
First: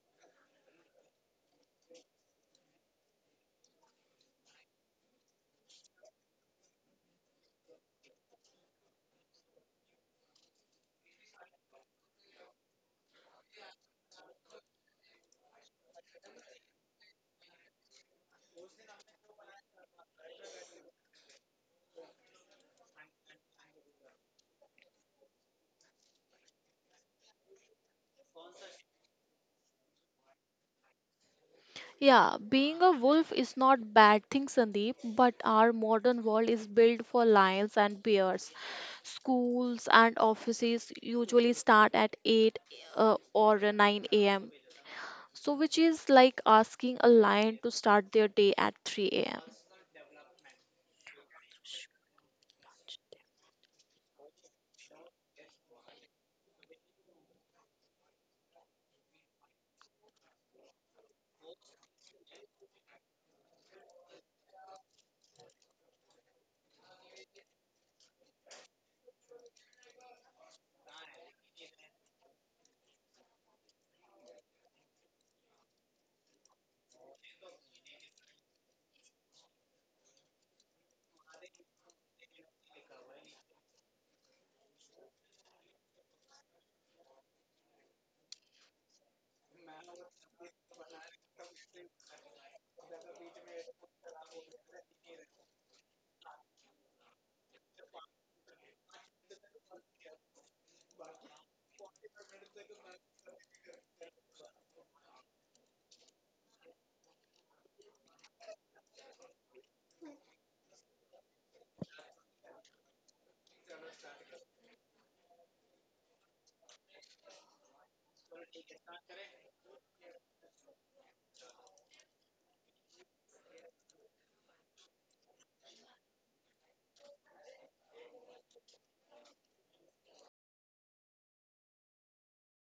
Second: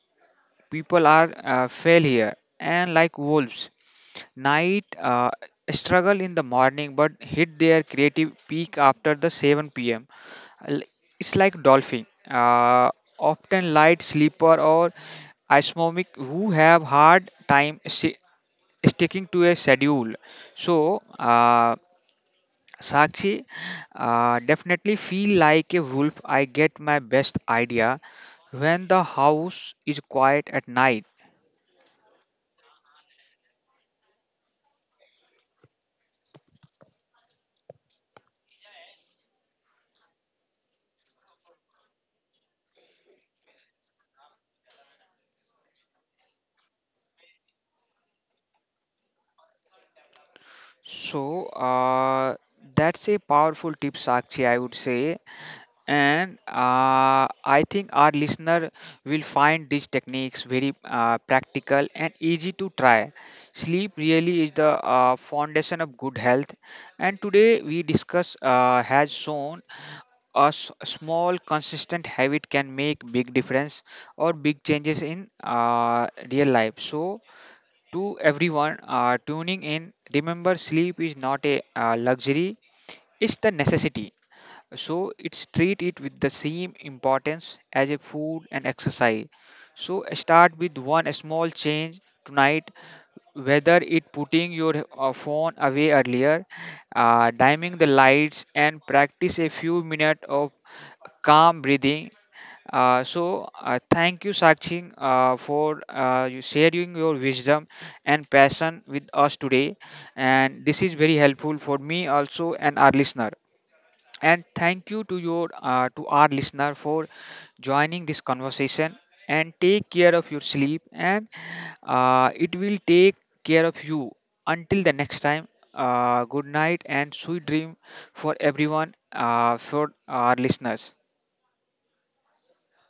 Speaker 1: people are fail here, and like wolves, night struggle in the morning but hit their creative peak after the 7 p.m. It's like dolphin, often light sleeper or isomic who have hard time sticking to a schedule. So Sakshi, definitely feel like a wolf. I get my best idea when the house is quiet at night.
Speaker 2: Yeah, being a wolf is not bad thing, Sandeep, but our modern world is built for lions and bears. Schools and offices usually start at 8 or 9 a.m. So, which is like asking a lion to start their day at 3 a.m.
Speaker 1: So, that's a powerful tip, Sakshi, I would say. And I think our listener will find these techniques very practical and easy to try. Sleep really is the foundation of good health. And today we discuss has shown a small consistent habit can make big difference or big changes in real life. So, to everyone tuning in. Remember, sleep is not a luxury, it's the necessity. So, it's treat it with the same importance as a food and exercise. So, start with one small change tonight, whether it putting your phone away earlier, dimming the lights, and practice a few minutes of calm breathing. Thank you, Sakshi, for you sharing your wisdom and passion with us today, and this is very helpful for me also and our listener. And thank you to our listener for joining this conversation, and take care of your sleep and it will take care of you. Until the next time, good night and sweet dream for everyone, for our listeners.